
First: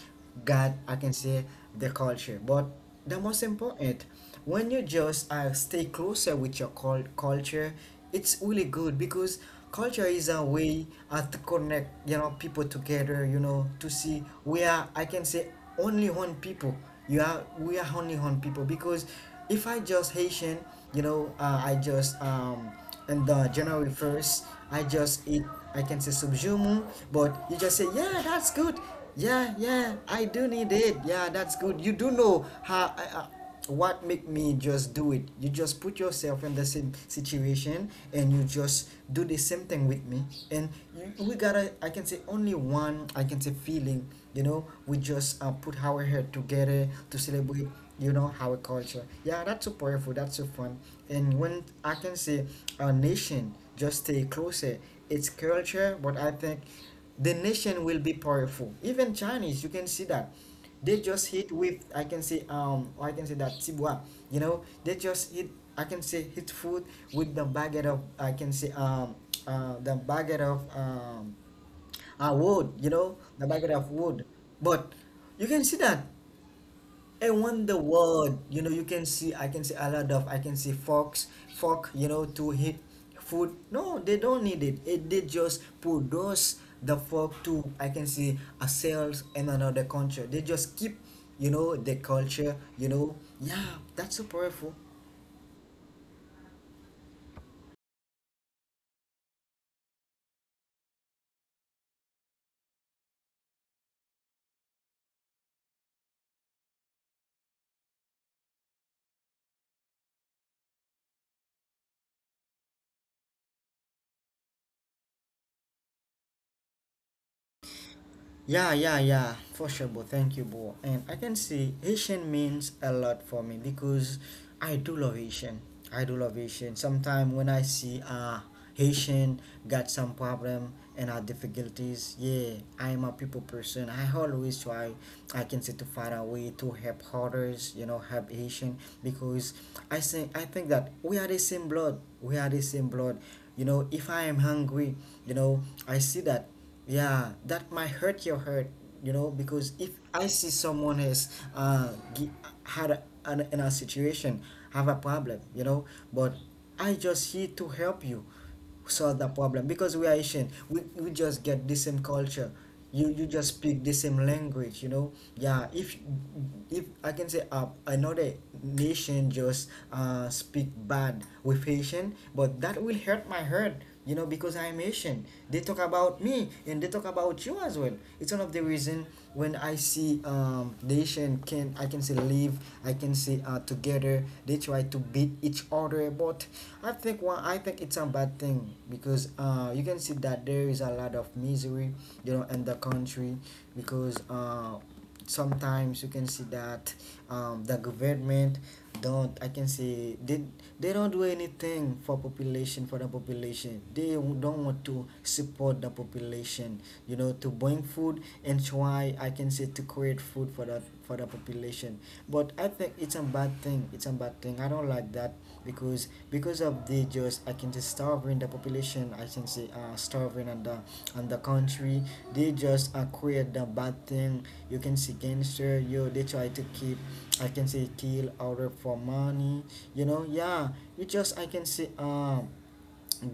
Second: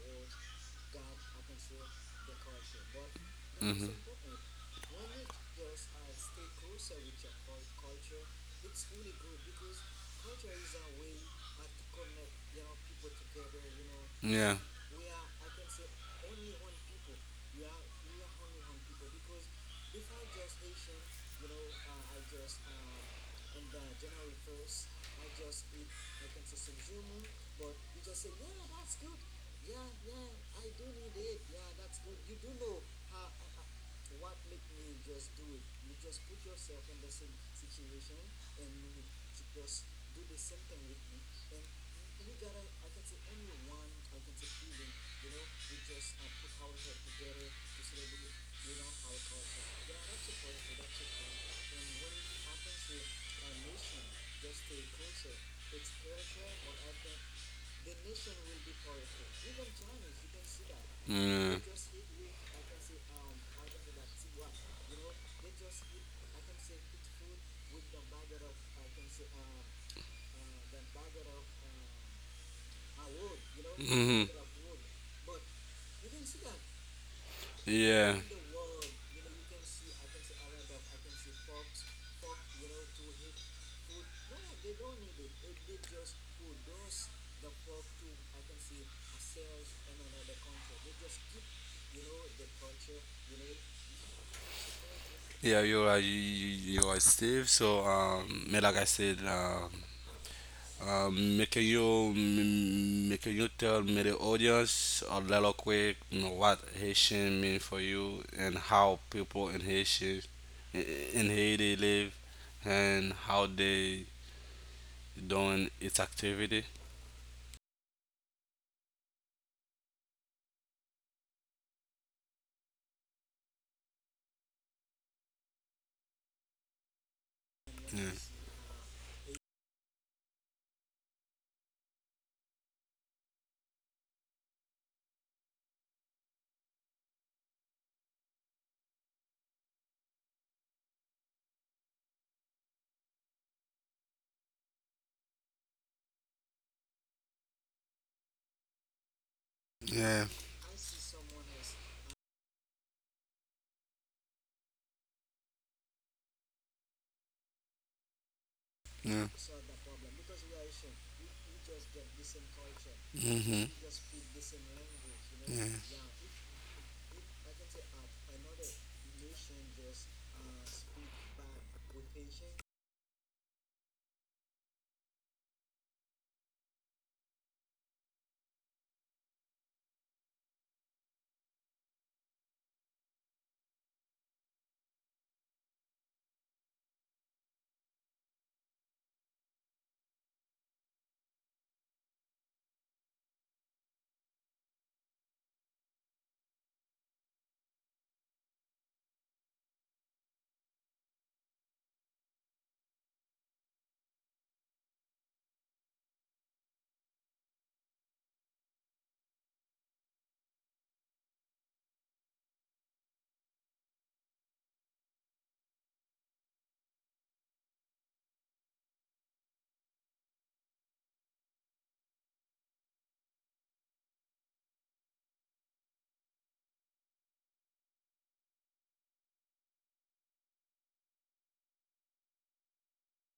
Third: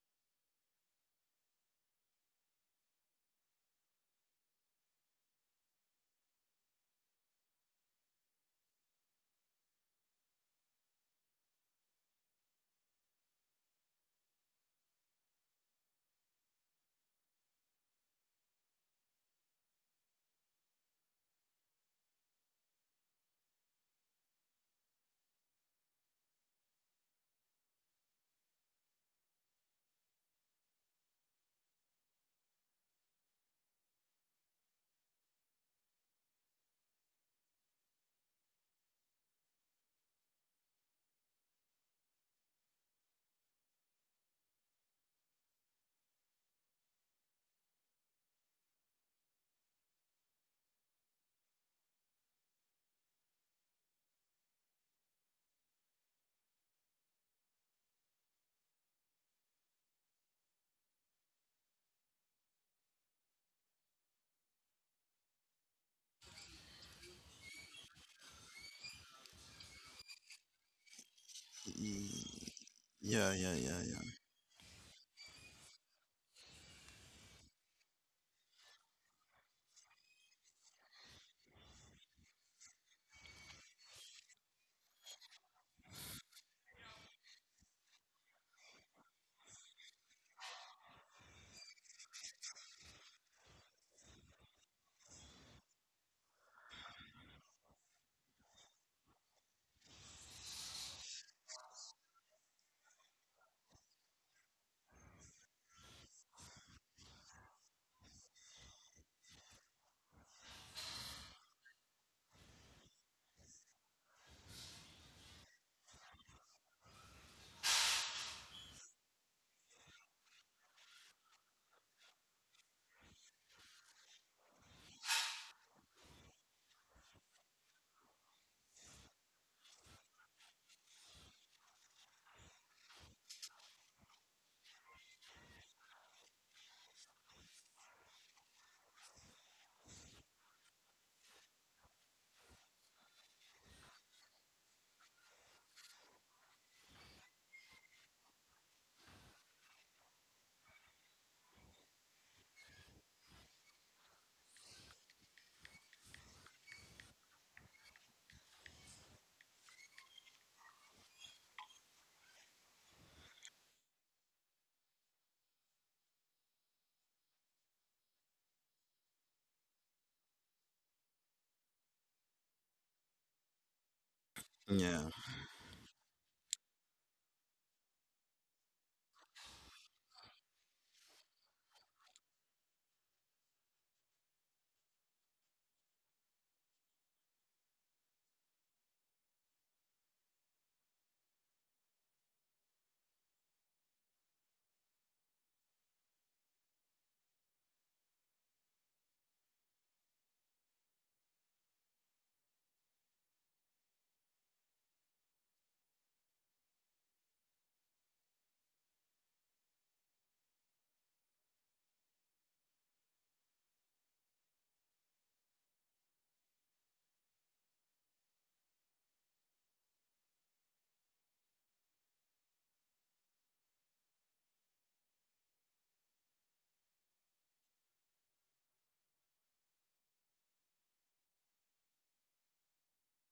Speaker 1: got I can say the culture. But the most
Speaker 3: Mhm.
Speaker 1: important when you just uh stay closer with your culture, it's really good, because culture is a way uh to connect, you know, people together, you know, to see
Speaker 3: Yeah.
Speaker 1: we are I can say only one people. You are We are only one people, because if I just Haitian, you know, uh I just and January 1st, I just eat, I can say subjumu, but you just say, yeah, that's good. Yeah, yeah, I do need it. Yeah, that's good. You do know how, uh, what make me just do it. You just put yourself in the same situation and you just do the same thing with me. And you, we gotta, I can say only one, I can say feeling, you know, we just uh put our head together to celebrate, you know, our culture. Yeah, that's so powerful. That's so fun. And when I can say a nation just stay closer, it's culture, but I think the nation will be powerful. Even Chinese, you can see that they just
Speaker 3: Yeah.
Speaker 1: hit with I can say or I can say that tibua, you know, they just hit I can say hit food with the baguette of I can say the baguette of ah, wood, you know,
Speaker 2: yeah,
Speaker 1: the
Speaker 2: yeah,
Speaker 1: background of
Speaker 2: yeah,
Speaker 3: Mhm.
Speaker 1: wood. But you can see that. And when the
Speaker 3: Yeah.
Speaker 1: world, you know, you can see, I can see a lot of, I can see fork, you know, to hit food. No, they don't need it. It did just produce the fork to, I can see, a sales in another country. They just keep, you know, the culture, you know. Yeah, that's so powerful.
Speaker 3: Yeah. You are you are Steve. So me like I said um, make you make you tell me the audience a little quick, you know, what Haitian mean for you and how people in Haitian in Haiti live and how they doing its activity.
Speaker 1: Yeah, yeah, yeah, for sure, bro. Thank you, bro. And I can see Haitian means a lot for me, because I do love Haitian. I do love Haitian. Sometimes when I see
Speaker 3: Yeah.
Speaker 1: Haitian got some problem and our difficulties, yeah, I am a people person. I always try. I can say to find a way to help others. You know, help Haitian, because I think that we are the same blood. We are the same blood. You know, if I am hungry, you know, I see that, yeah, that might hurt your heart, you know, because if
Speaker 3: Yeah.
Speaker 1: I see someone has uh, gi- had a, an, in a situation, have a problem, you know, but I just here to help you
Speaker 3: Yeah.
Speaker 1: solve the problem, because we are Asian, we just get the same culture. You
Speaker 3: Mm-hmm.
Speaker 1: just speak the same language, you know,
Speaker 3: Yeah.
Speaker 1: yeah. If I can say uh another nation just uh speak bad with Haitian, but that will hurt my heart, you know, because
Speaker 2: yeah,
Speaker 1: I'm
Speaker 2: yeah,
Speaker 1: Haitian. They talk about me and they talk about you as well. It's one of the reason. When I see nation can I can say live I can say uh together they try to beat each other, but I think one I think it's a bad thing, because uh you can see that there is a lot of misery, you know, in the country. Because uh sometimes you can see that the government don't I can say they don't do anything for population, for the population. They don't want to support the population, you know, to bring food and try I can say to create food for that, for the population. But I think it's a bad thing. It's a bad thing, I don't like that. Because of the just I can just starving the population, I can say uh starving on the country. They just uh create the bad thing. You can see gangster, yo, they try to keep I can say kill order for money, you know, yeah. You just I can say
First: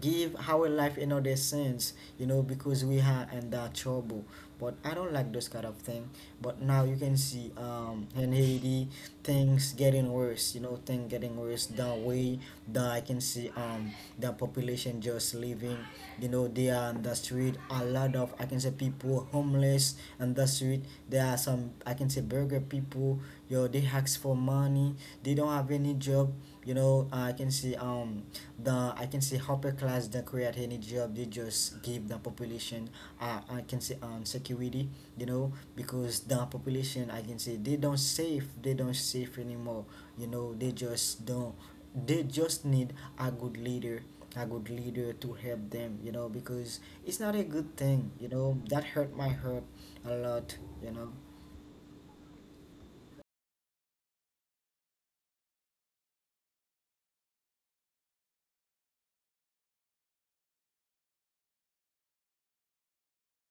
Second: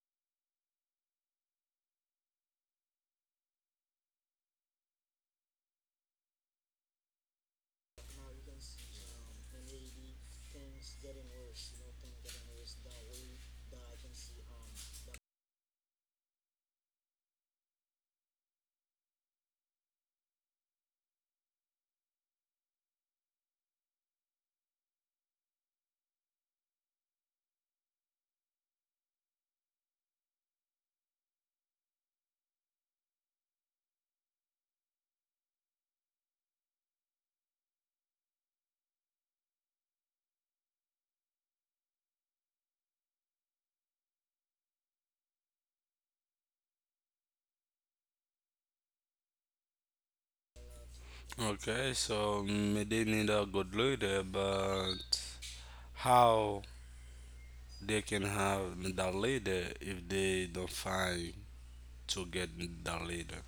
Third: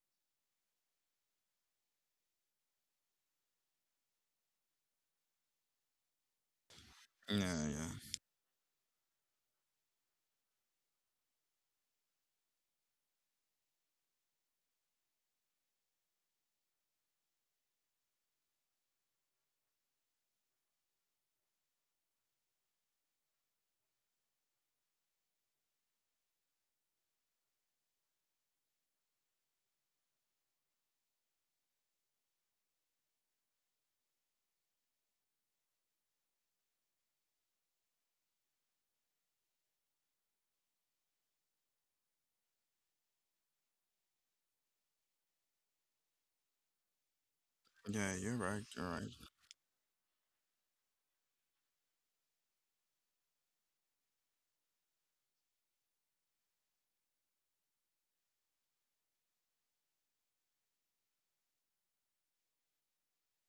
Speaker 1: give our life another sense, you know, because we are in that trouble. But I don't like those kind of thing. But now you can
Speaker 2: yeah,
Speaker 1: see
Speaker 2: yeah,
Speaker 1: in Haiti things getting worse, you know, things getting worse, the way that I can see the population just living, you know. They are on the street, a lot of I can say people homeless on the street. There are some I can say burger people, yo, they ask for money. They don't have any job. You know, I can see the I can see upper class that create any job. They just give the population uh, I can see security. You know, because the population I can say they don't save. They don't save anymore. You know, they just don't. They just need a good leader, a good leader to help them, you know, because it's not a good thing,
Speaker 2: yeah,
Speaker 1: you
Speaker 2: you're
Speaker 1: know,
Speaker 2: right,
Speaker 1: that
Speaker 2: you're right.
Speaker 1: hurt my heart a lot. you know
Speaker 3: Okay, so they need a good leader, but how they can have that leader if they don't find to get that later.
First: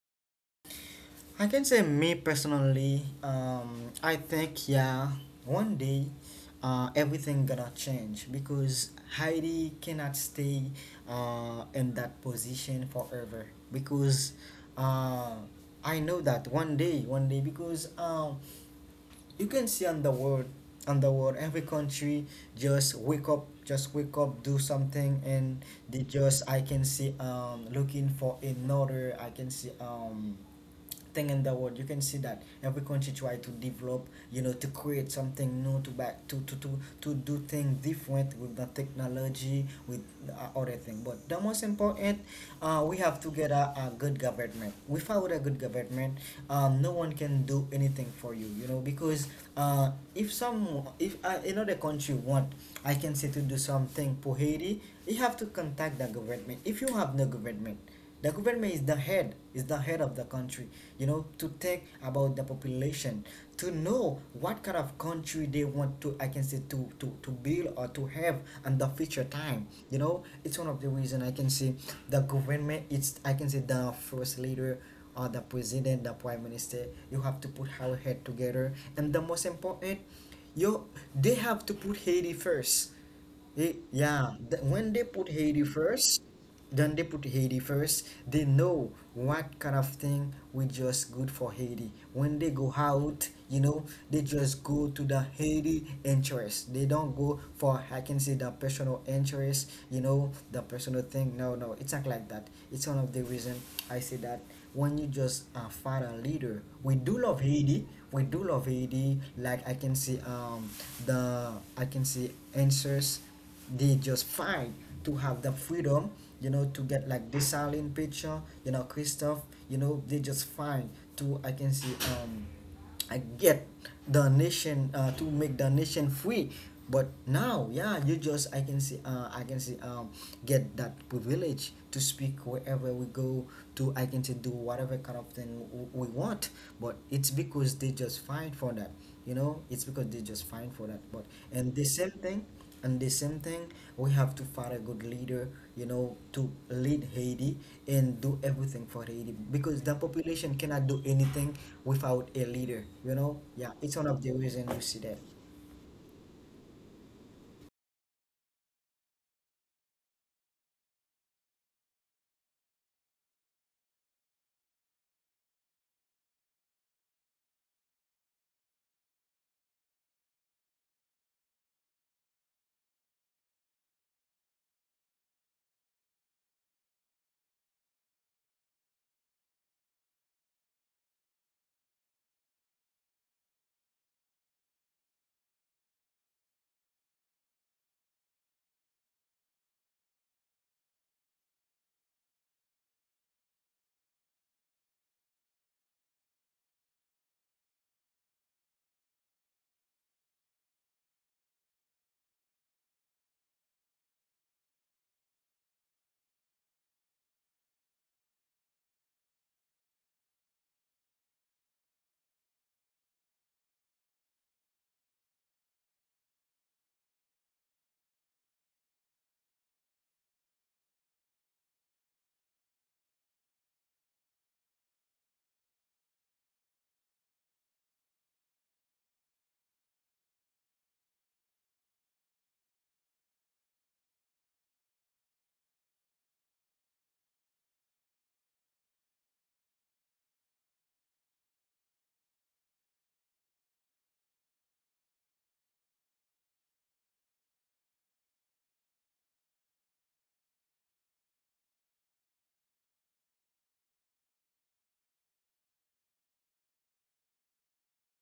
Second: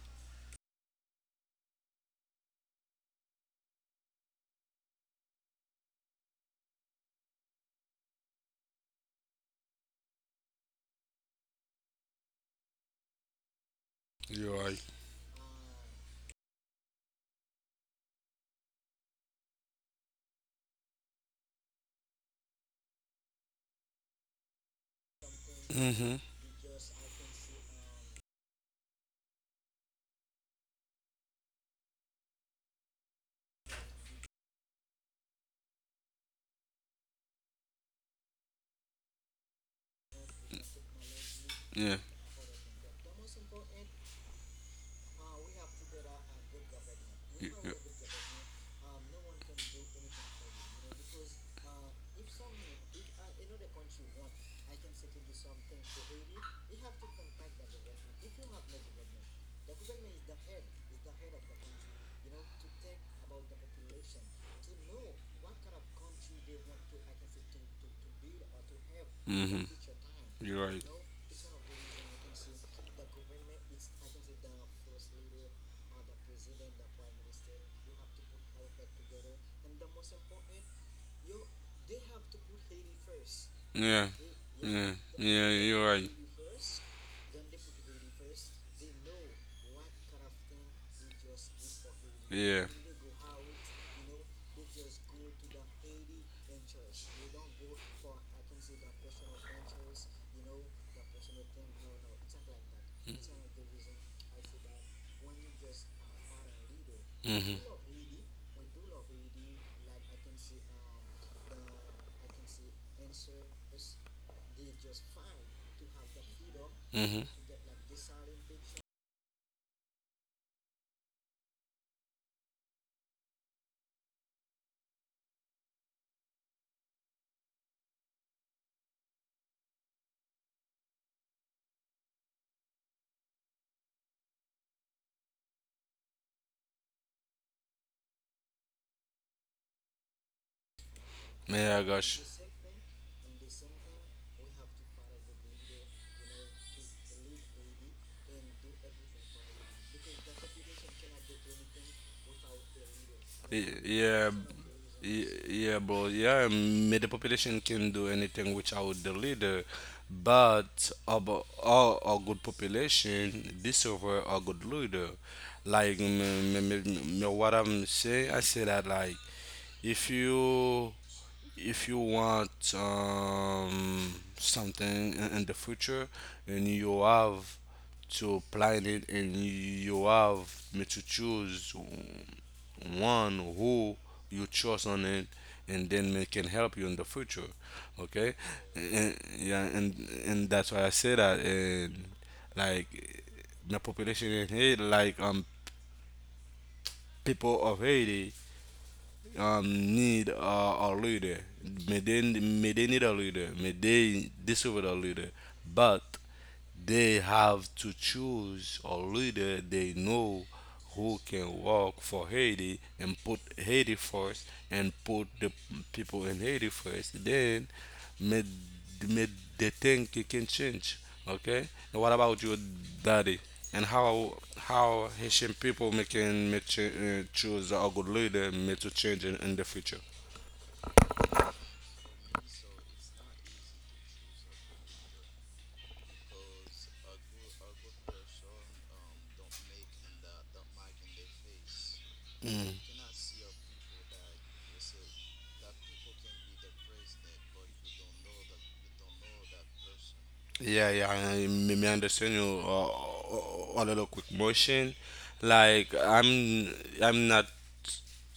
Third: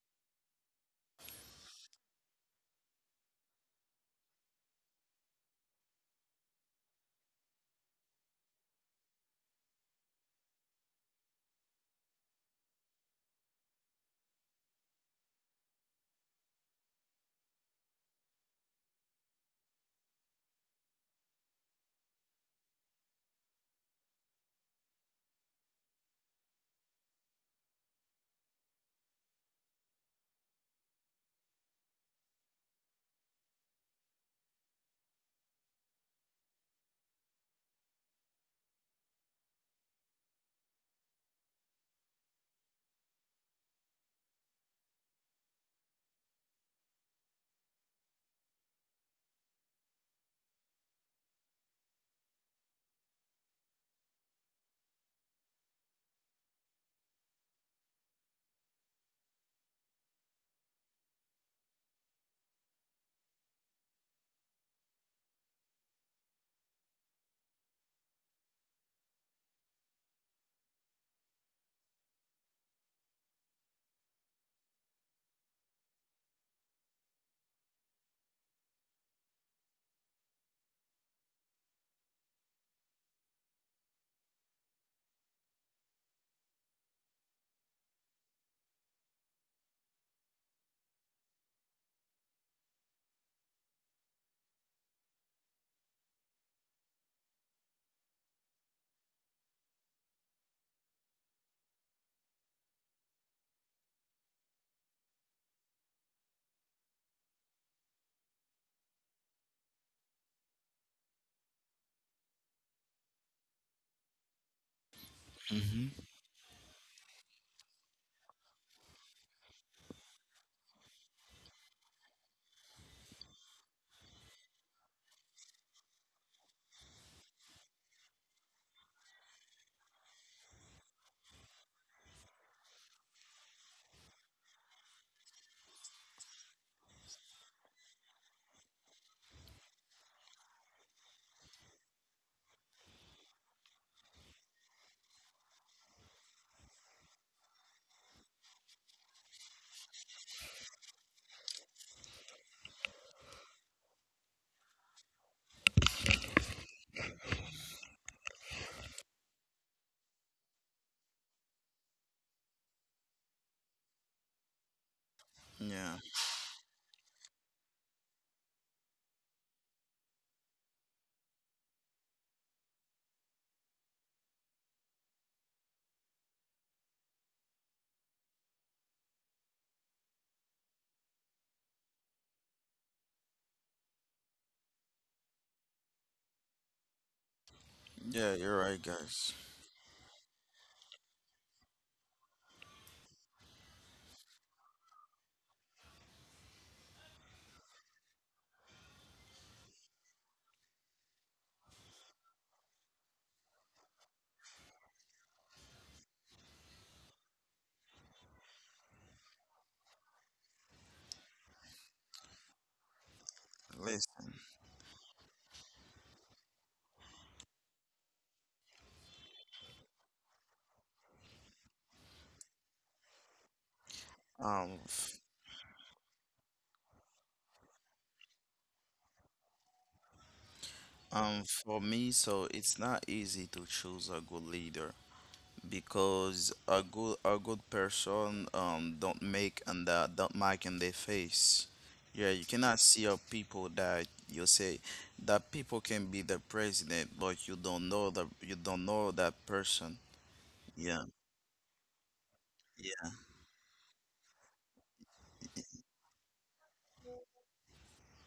Speaker 1: I can say me personally, I think yeah, one day, everything gonna change because Heidi cannot stay in that position forever. Because
Speaker 3: You're right.
Speaker 1: uh, I know that one day, one day, because you can see on the world, every country just wake up, do something. And they
Speaker 3: Mm-hmm.
Speaker 1: just, I can see looking for another, I can see thing in the world. You can see that every country try to develop, you know, to create something new, to back to to do things different with the technology, with other thing. But the most
Speaker 3: Yeah.
Speaker 1: important, we have to get a good government. Without a good government, no one can do anything for you, you know. Because if some if another country want, I can say, to do something for Haiti, you have to contact the government. If you have no government, the government is the head of the country, you know, to take about the population, to know what kind of country they want to, I can say, to build or to have in the future
Speaker 3: Mm-hmm.
Speaker 1: time. You know,
Speaker 3: You're
Speaker 1: it's one
Speaker 3: right.
Speaker 1: of the reason I can say the government, it's, I can say, the first leader or the president, the prime minister. You have to put our head together. And the most important, you, they have to put Haiti first. He,
Speaker 3: Yeah.
Speaker 1: yeah,
Speaker 3: Yeah.
Speaker 1: when they put
Speaker 3: Yeah.
Speaker 1: Haiti
Speaker 3: You're right.
Speaker 1: first, then they put Haiti first, they know what kind of thing we just good for Haiti. When they
Speaker 3: Yeah.
Speaker 1: go out, you know, they just go to the Haiti interest. They don't go for, I can say, the personal interest, you know, the personal thing. No, no, it's not like that. It's one of the reason I say that when you just find a leader, we do love
Speaker 3: Mm-hmm.
Speaker 1: Haiti. We do love Haiti. Like I can see, the, I can see answers did just fine to have the
Speaker 2: Mm-hmm.
Speaker 1: freedom, you know, to get
Speaker 3: Mm-hmm.
Speaker 1: like this silent picture, you know, Christoph. You know they just fine to, I can see, I get the nation, to make the nation free. But now, yeah, you just, I can see, I can see, get that privilege to speak wherever we go, to, I can say, do whatever kind of thing we want. But it's because they just fight for that, you know, it's because they just fine for that. But
Speaker 3: Yeah,
Speaker 1: and
Speaker 3: I
Speaker 1: the
Speaker 3: got.
Speaker 1: same thing and the same thing, we have to find a good leader, you know, to lead Haiti and do everything for Haiti, because the population cannot do anything without a leader, you know. Yeah, it's one of
Speaker 3: Yeah,
Speaker 1: the reason you see that.
Speaker 3: yeah, bro. Yeah, me the population can do anything without the leader, but about all a good population deserve a good leader. Like
Speaker 2: Yeah,
Speaker 3: what I'm saying, I say that like if you if you want something in the future and you have to plan it and you have me to choose one who you chose on it and then it can help you in the future, okay.
Speaker 2: yeah, you're right,
Speaker 3: And,
Speaker 2: guys.
Speaker 3: yeah, and that's why I say that, and like the population in haiti like people of haiti need a leader. May they need a leader. May they deserve a leader. But they have to choose a leader they know who can work for Haiti and put Haiti
Speaker 2: Listen,
Speaker 3: first and put the people in Haiti first. Then may, may they think it can change. Okay? And what about your daddy? And
Speaker 2: um,
Speaker 3: how
Speaker 2: f-
Speaker 3: Haitian people making make choose a good leader make to change in the future.
Speaker 2: for me, so it's not easy to choose a good leader because a good person don't make and that don't mark in their face. Yeah, you
Speaker 3: Mm.
Speaker 2: cannot see a people that you say that people can be the president, but you don't know the you don't know that person.
Speaker 3: Yeah,
Speaker 2: Yeah,
Speaker 3: yeah, I, me, me understand you
Speaker 2: yeah.
Speaker 3: a little quick motion. Like I'm not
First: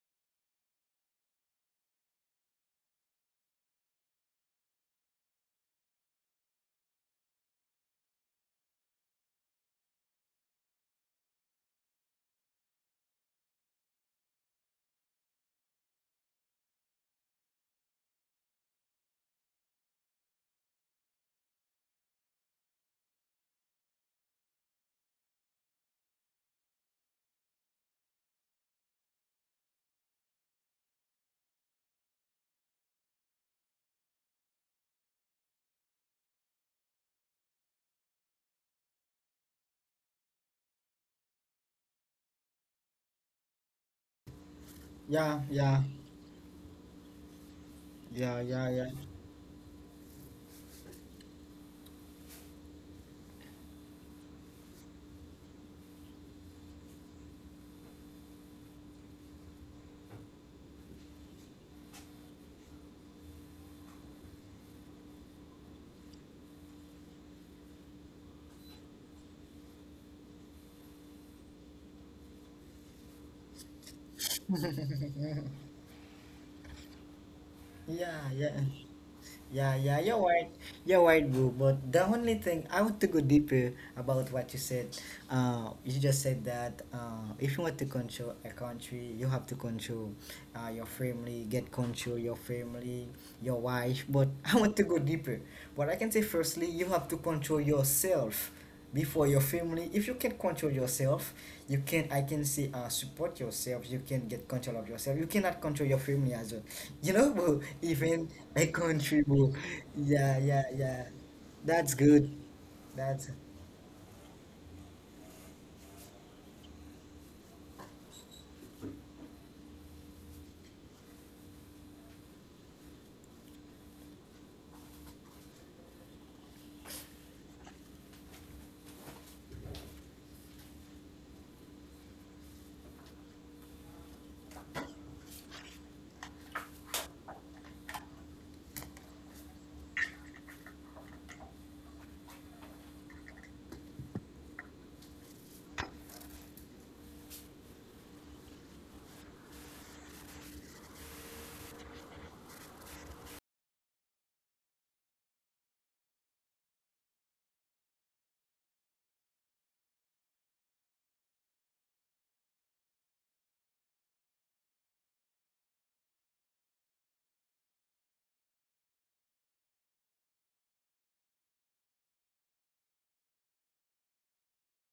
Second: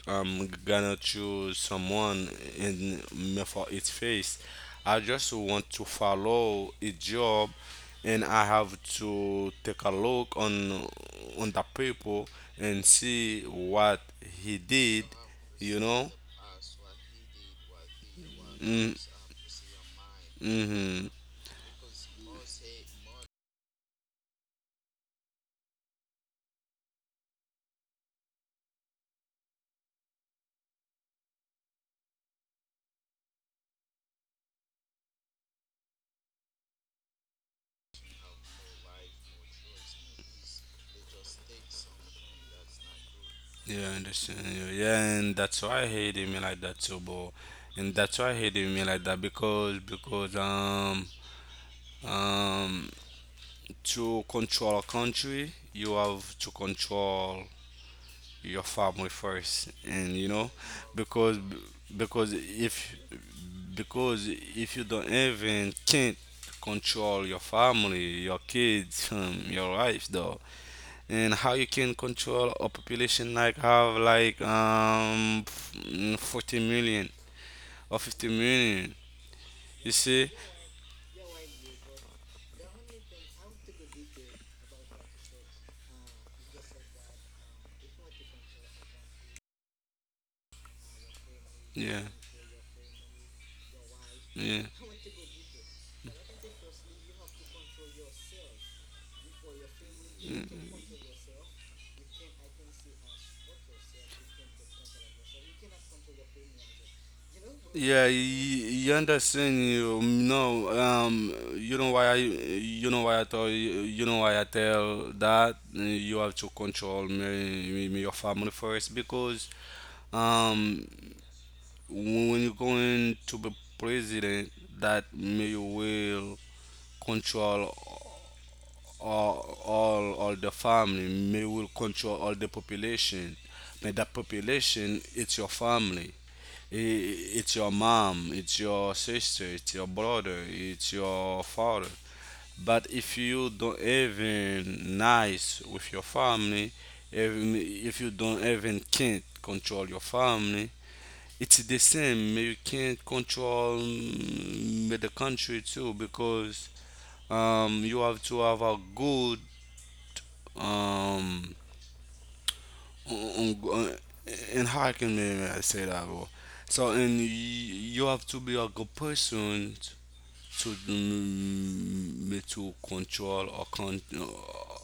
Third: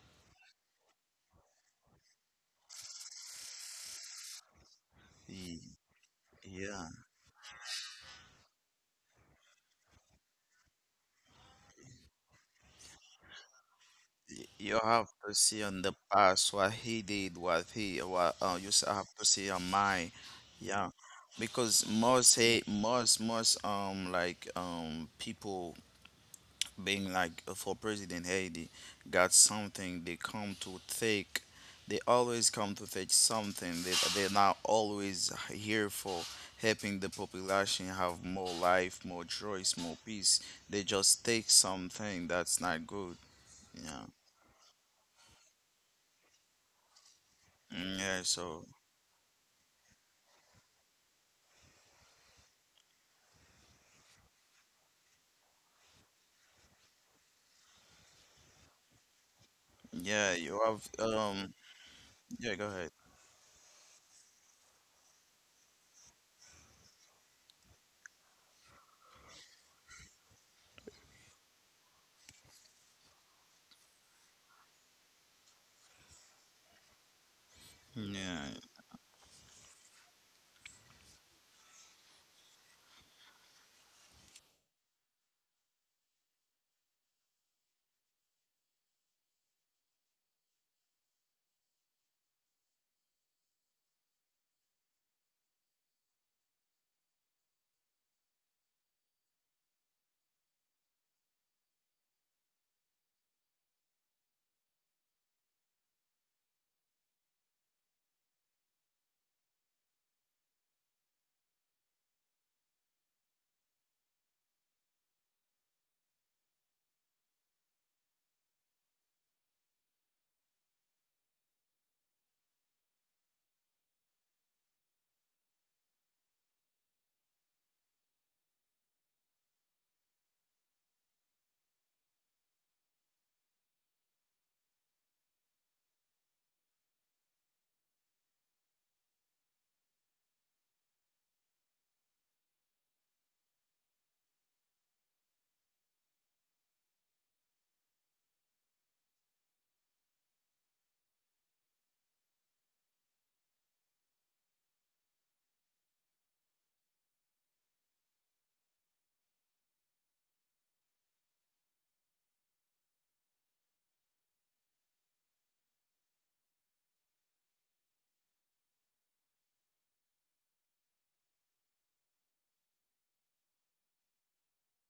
Speaker 3: gonna choose someone in me for its face. I just want
Speaker 2: Ye-
Speaker 3: to follow
Speaker 2: yeah.
Speaker 3: a job and I have to take a look on the people and see what he
Speaker 2: You
Speaker 3: did,
Speaker 2: have to see
Speaker 3: you
Speaker 2: on the
Speaker 3: know?
Speaker 2: past what he did, what he what you s-
Speaker 3: Mm,
Speaker 2: have to see on my, yeah,
Speaker 3: Mm-hmm.
Speaker 2: because most hate most most like people being like for president Haiti got something they come to take. They always come to take something. They're not always here for helping the population have more life more choice more peace. They just take something that's not good.
Speaker 3: Yeah, I
Speaker 2: Yeah.
Speaker 3: understand you. Yeah,
Speaker 1: Yeah,
Speaker 3: and
Speaker 1: yeah,
Speaker 3: that's why I hated me like that too, bro.
Speaker 2: Mm, yeah.
Speaker 3: And
Speaker 1: yeah.
Speaker 3: that's
Speaker 2: So
Speaker 3: why I
Speaker 1: Yeah, yeah.
Speaker 3: hated me like that because um to control a country you have to control your family first, and you
Speaker 2: yeah,
Speaker 3: know
Speaker 2: you have
Speaker 3: because because
Speaker 2: yeah go ahead.
Speaker 3: if because if you don't even can't control your family, your kids your wife, though, and how you can control a population like have like 40 million or 50
Speaker 1: Yeah,
Speaker 2: Yeah,
Speaker 1: yeah.
Speaker 3: million,
Speaker 1: Yeah,
Speaker 3: you
Speaker 1: yeah, you're
Speaker 3: see
Speaker 1: right. You're right, bro. But the only thing, I want to go deeper about what you said. You just said that if you want to control a country, you have to control your family, get
Speaker 3: yeah
Speaker 1: control your family, your wife. But I
Speaker 3: yeah.
Speaker 1: want to go deeper. But I can say, firstly, you have to control yourself before your family. If you can control yourself, you can, I can say, support yourself. You can get control of yourself, you cannot control your family as well. You know, bro,
Speaker 3: Yeah, you,
Speaker 1: even a
Speaker 3: you
Speaker 1: country, bro.
Speaker 3: understand you
Speaker 1: Yeah,
Speaker 3: know.
Speaker 1: yeah, yeah.
Speaker 3: Um, you
Speaker 1: That's
Speaker 3: know why
Speaker 1: good. That's
Speaker 3: I tell you, you know why I tell that you have to control me, me, me your family first because um when you're going to be president, that me you will control all the family, may will control all the population. But that population, it's your family. I- It's your mom, it's your sister, it's your brother, it's your father. But if you don't even nice with your family, even if you don't even can't control your family, it's the same. You can't control the country too because you have to have a good um, on, and how I can maybe I say that? Bro? So, and you have to be a good person to mm, me to control a,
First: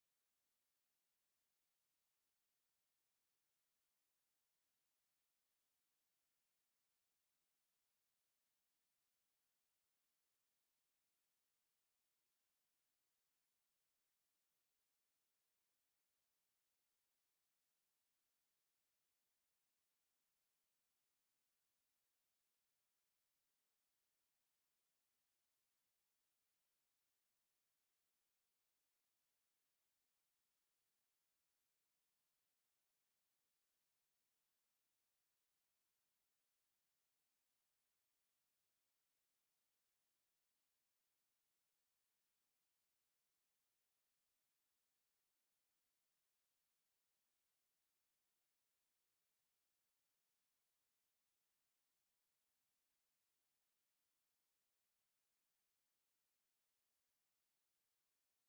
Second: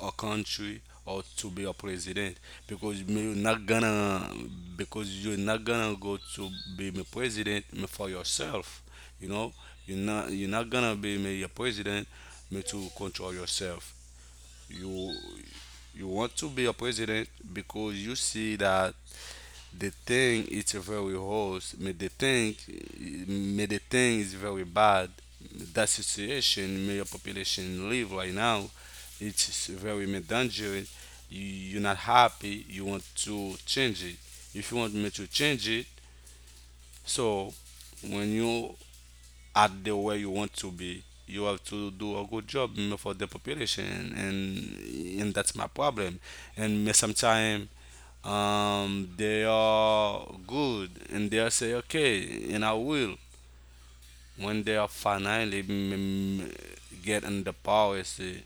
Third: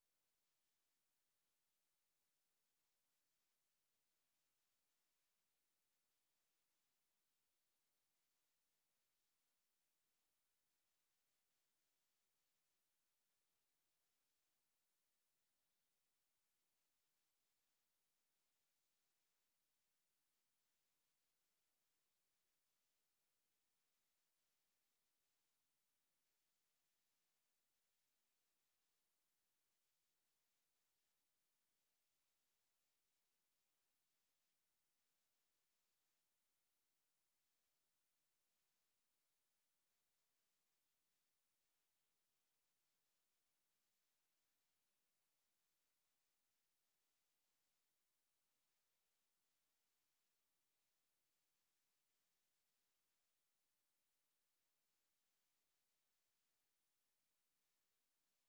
Speaker 3: a country or to be a president because me you're not gonna, because you're not gonna go to be me president me for yourself. You know, you're not gonna be me a president me to control yourself, you you want to be a president because you see that the thing it's very worse, may the thing is very bad, that situation may your population live right now, it's very may dangerous, you, you're not happy, you want to change it, if you want me to change it, so when you at the way you want to be. You have to do a good job, you know, for the population, and that's my problem. And me sometimes they are good, and they are say okay, and I will. When they are finally get in the power, say,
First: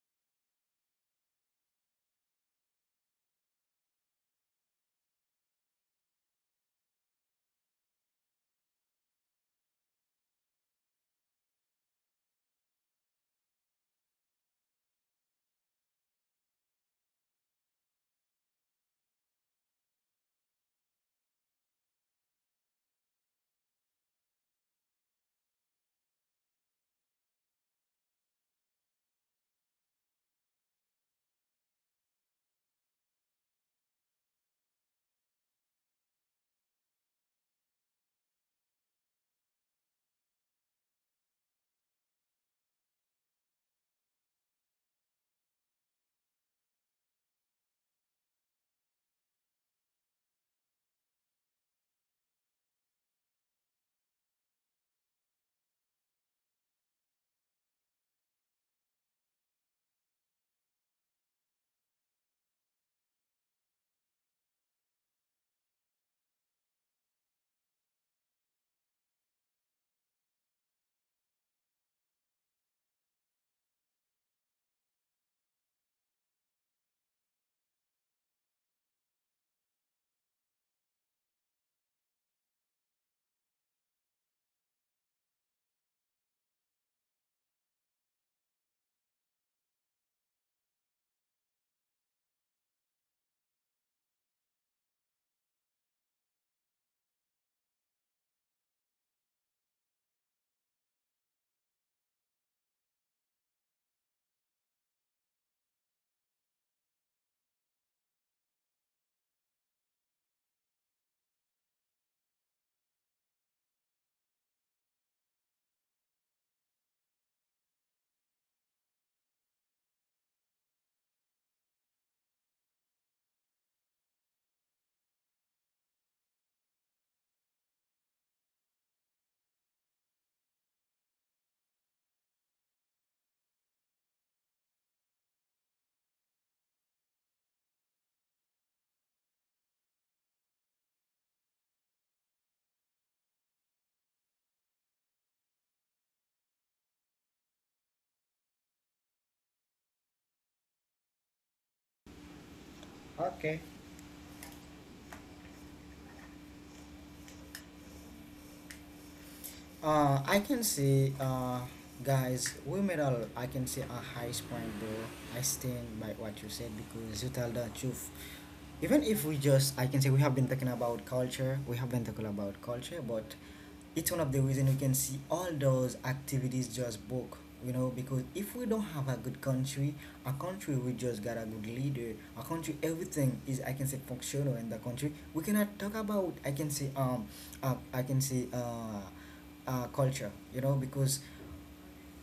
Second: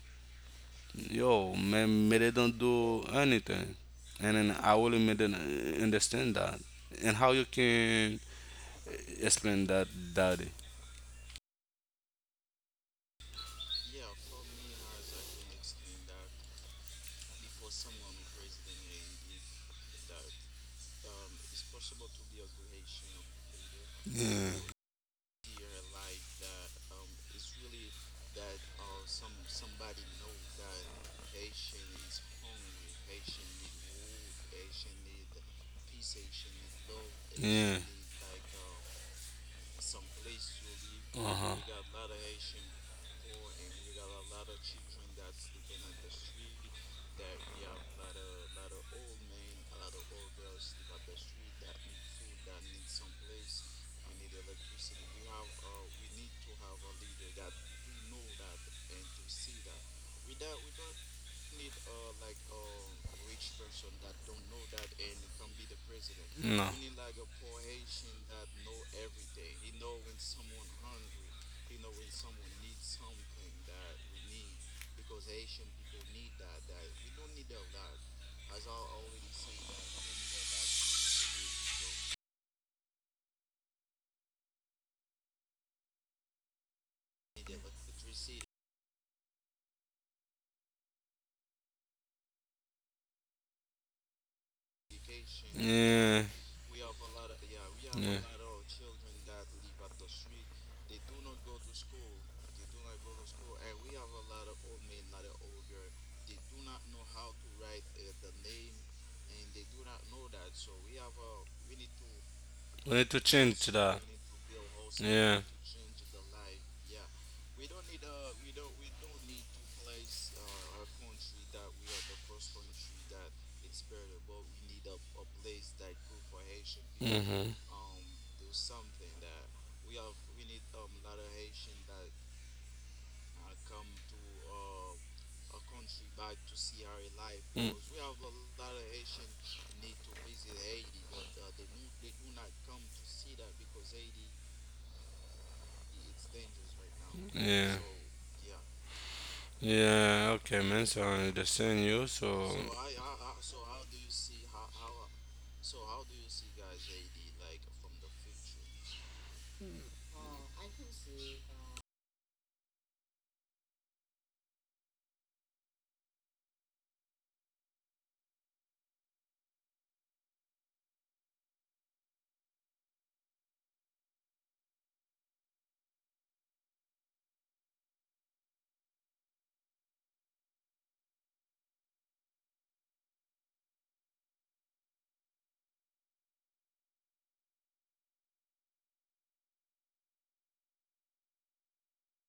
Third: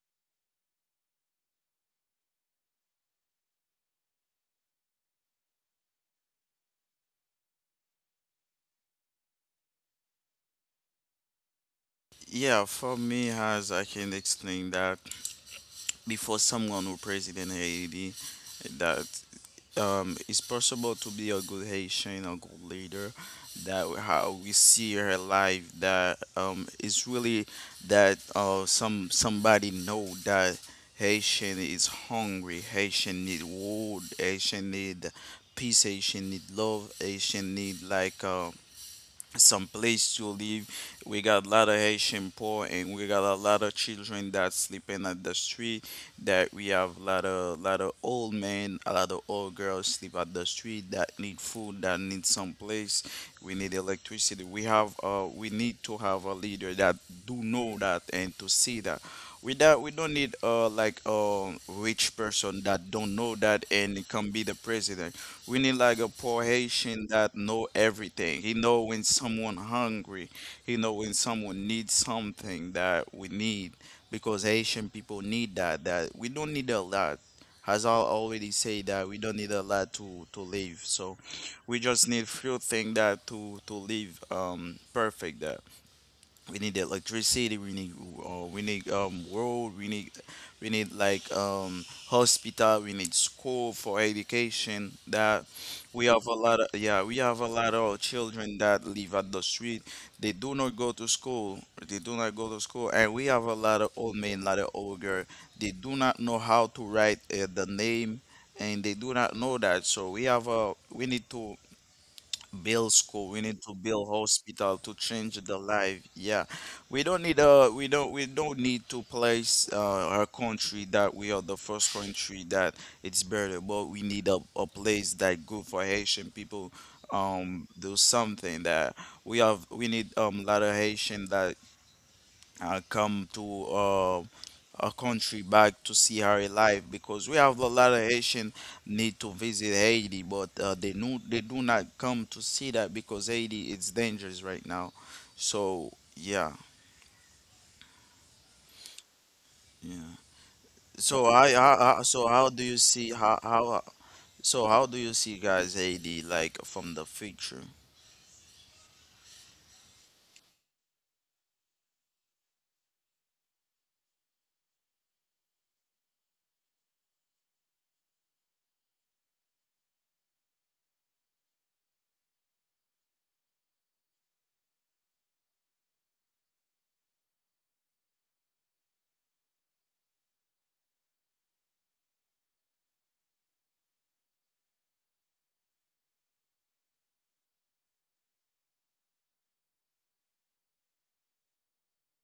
Speaker 3: yo, man, me they don't do anything, and then I will make them understand that. And how you can explain that, daddy?
Speaker 2: yeah, for me as I can explain that before someone who president Haiti that it's possible to be a good Haitian, a good leader. That how we
Speaker 3: Yeah,
Speaker 2: see her life. That it's really that some somebody know that Haitian is hungry. Haitian need wood. Haitian need peace. Haitian need love. Haitian need like some place to live. We got a lot of Haitian poor, and we got a lot of children that sleeping at the street. That we have a lot of old men, a lot of old girls sleep at the street that need food, that need some place. We need electricity. We need to have a leader that do know that and to see that. We that we don't need like a rich person that don't know that and can be the president. We need like a poor Haitian that know everything. He know when someone hungry. He know when someone needs something that we need because Haitian people need that. That we don't need a lot. As I already say that we don't need a lot to live. So we just
Speaker 3: so
Speaker 2: need few things that to live perfect. We need electricity. We need road. We need hospital. We need school for education. That we
Speaker 3: yeah.
Speaker 2: have a lot of yeah we have a lot of children that live at the street. They do not go to school. They do not go to school, and we have a lot of old men, lot of old girl. They do not know how to write the name, and they do not know that. So we have a we need to
Speaker 3: We
Speaker 2: build
Speaker 3: need to
Speaker 2: school we need
Speaker 3: change
Speaker 2: to build hospital to change the life. Yeah, we don't need to place our country that we are the first country that it's better but we need a place that good for haitian people
Speaker 3: because
Speaker 2: do something that we have we need lot of haitian that come to our country back to see her alive because we have a lot of Haitian need to visit Haiti, but they no they do not come to see that because Haiti is dangerous right now. So yeah, yeah.
Speaker 3: yeah. Okay, man. So I
Speaker 2: So
Speaker 3: understand
Speaker 2: I
Speaker 3: you.
Speaker 2: so
Speaker 3: So
Speaker 2: how do you see
Speaker 1: okay.
Speaker 2: how so how do you see guys Haiti like from the future?
Speaker 1: I can see, guys, we made a, I can see, a highest point, bro. I stand by what you said because you tell the truth. Even if we just, I can say, we have been talking about culture, but it's one of the reason you can see all those activities just broke. You know, because if we don't have a good country, a country we just got a good leader, a country everything is, I can say, functional in the country, we cannot talk about, I can say, uh, i can say uh culture, you know. Because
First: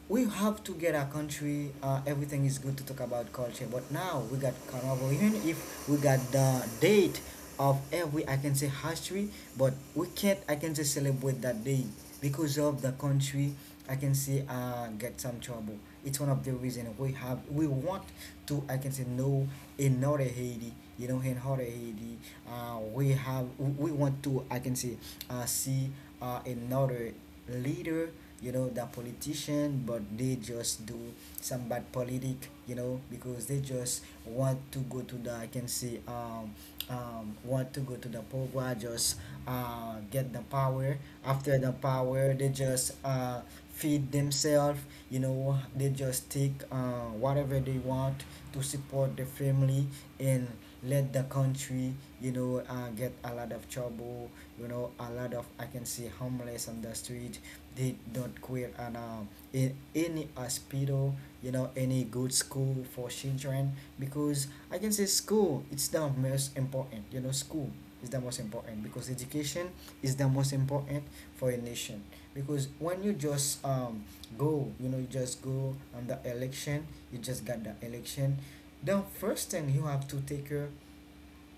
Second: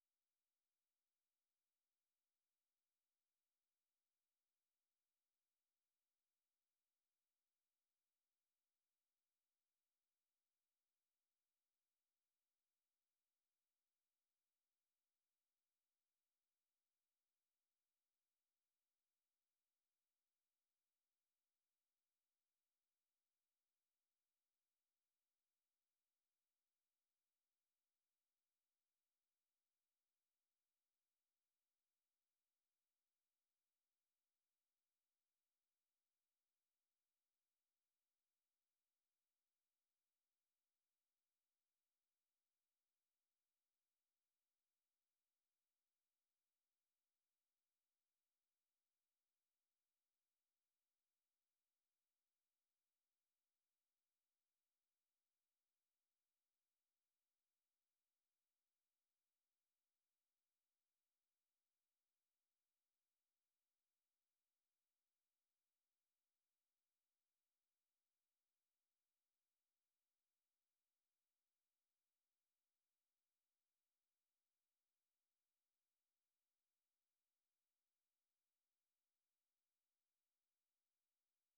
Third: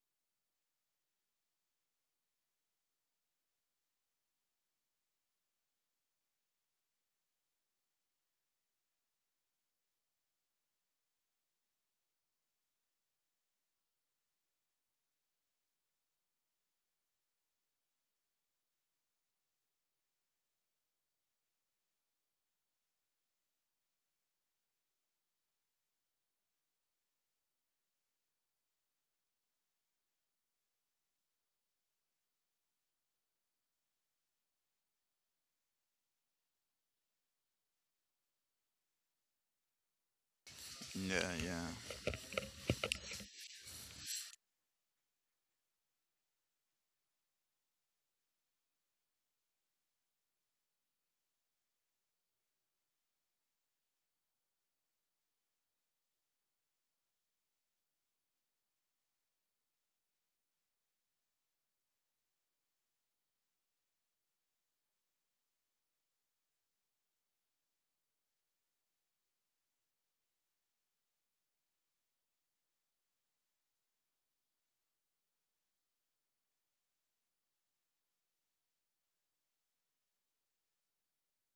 Speaker 1: we have to get our country. Everything is good to talk about culture, but now we got carnival. Even if we got the date of every, I can say, history, but we can't, I can say, celebrate that day because of the country, I can say, get some trouble. It's one of the reason we have. We want to, I can say, know another Haiti. You know, in other Haiti, we have, we want to, I can say, see another leader, you know, the politician. But they just do some bad politic, you know, because they just want to go to the, I can say, want to go to the power, just get the power.
Speaker 2: Yeah,
Speaker 1: After
Speaker 2: yeah.
Speaker 1: the power, they just feed themselves. You know, they just take whatever they want to support the family, and let the country, you know, get a lot of trouble. You know, a lot of, I can see, homeless on the street. They don't quit and in any hospital, you know, any good school for children. Because, I can say, school, it's the most important. You know, school is the most important, because education is the most important for a nation. Because when you just go, you know, you just go on the election, you just got the election, the first thing you have to take care,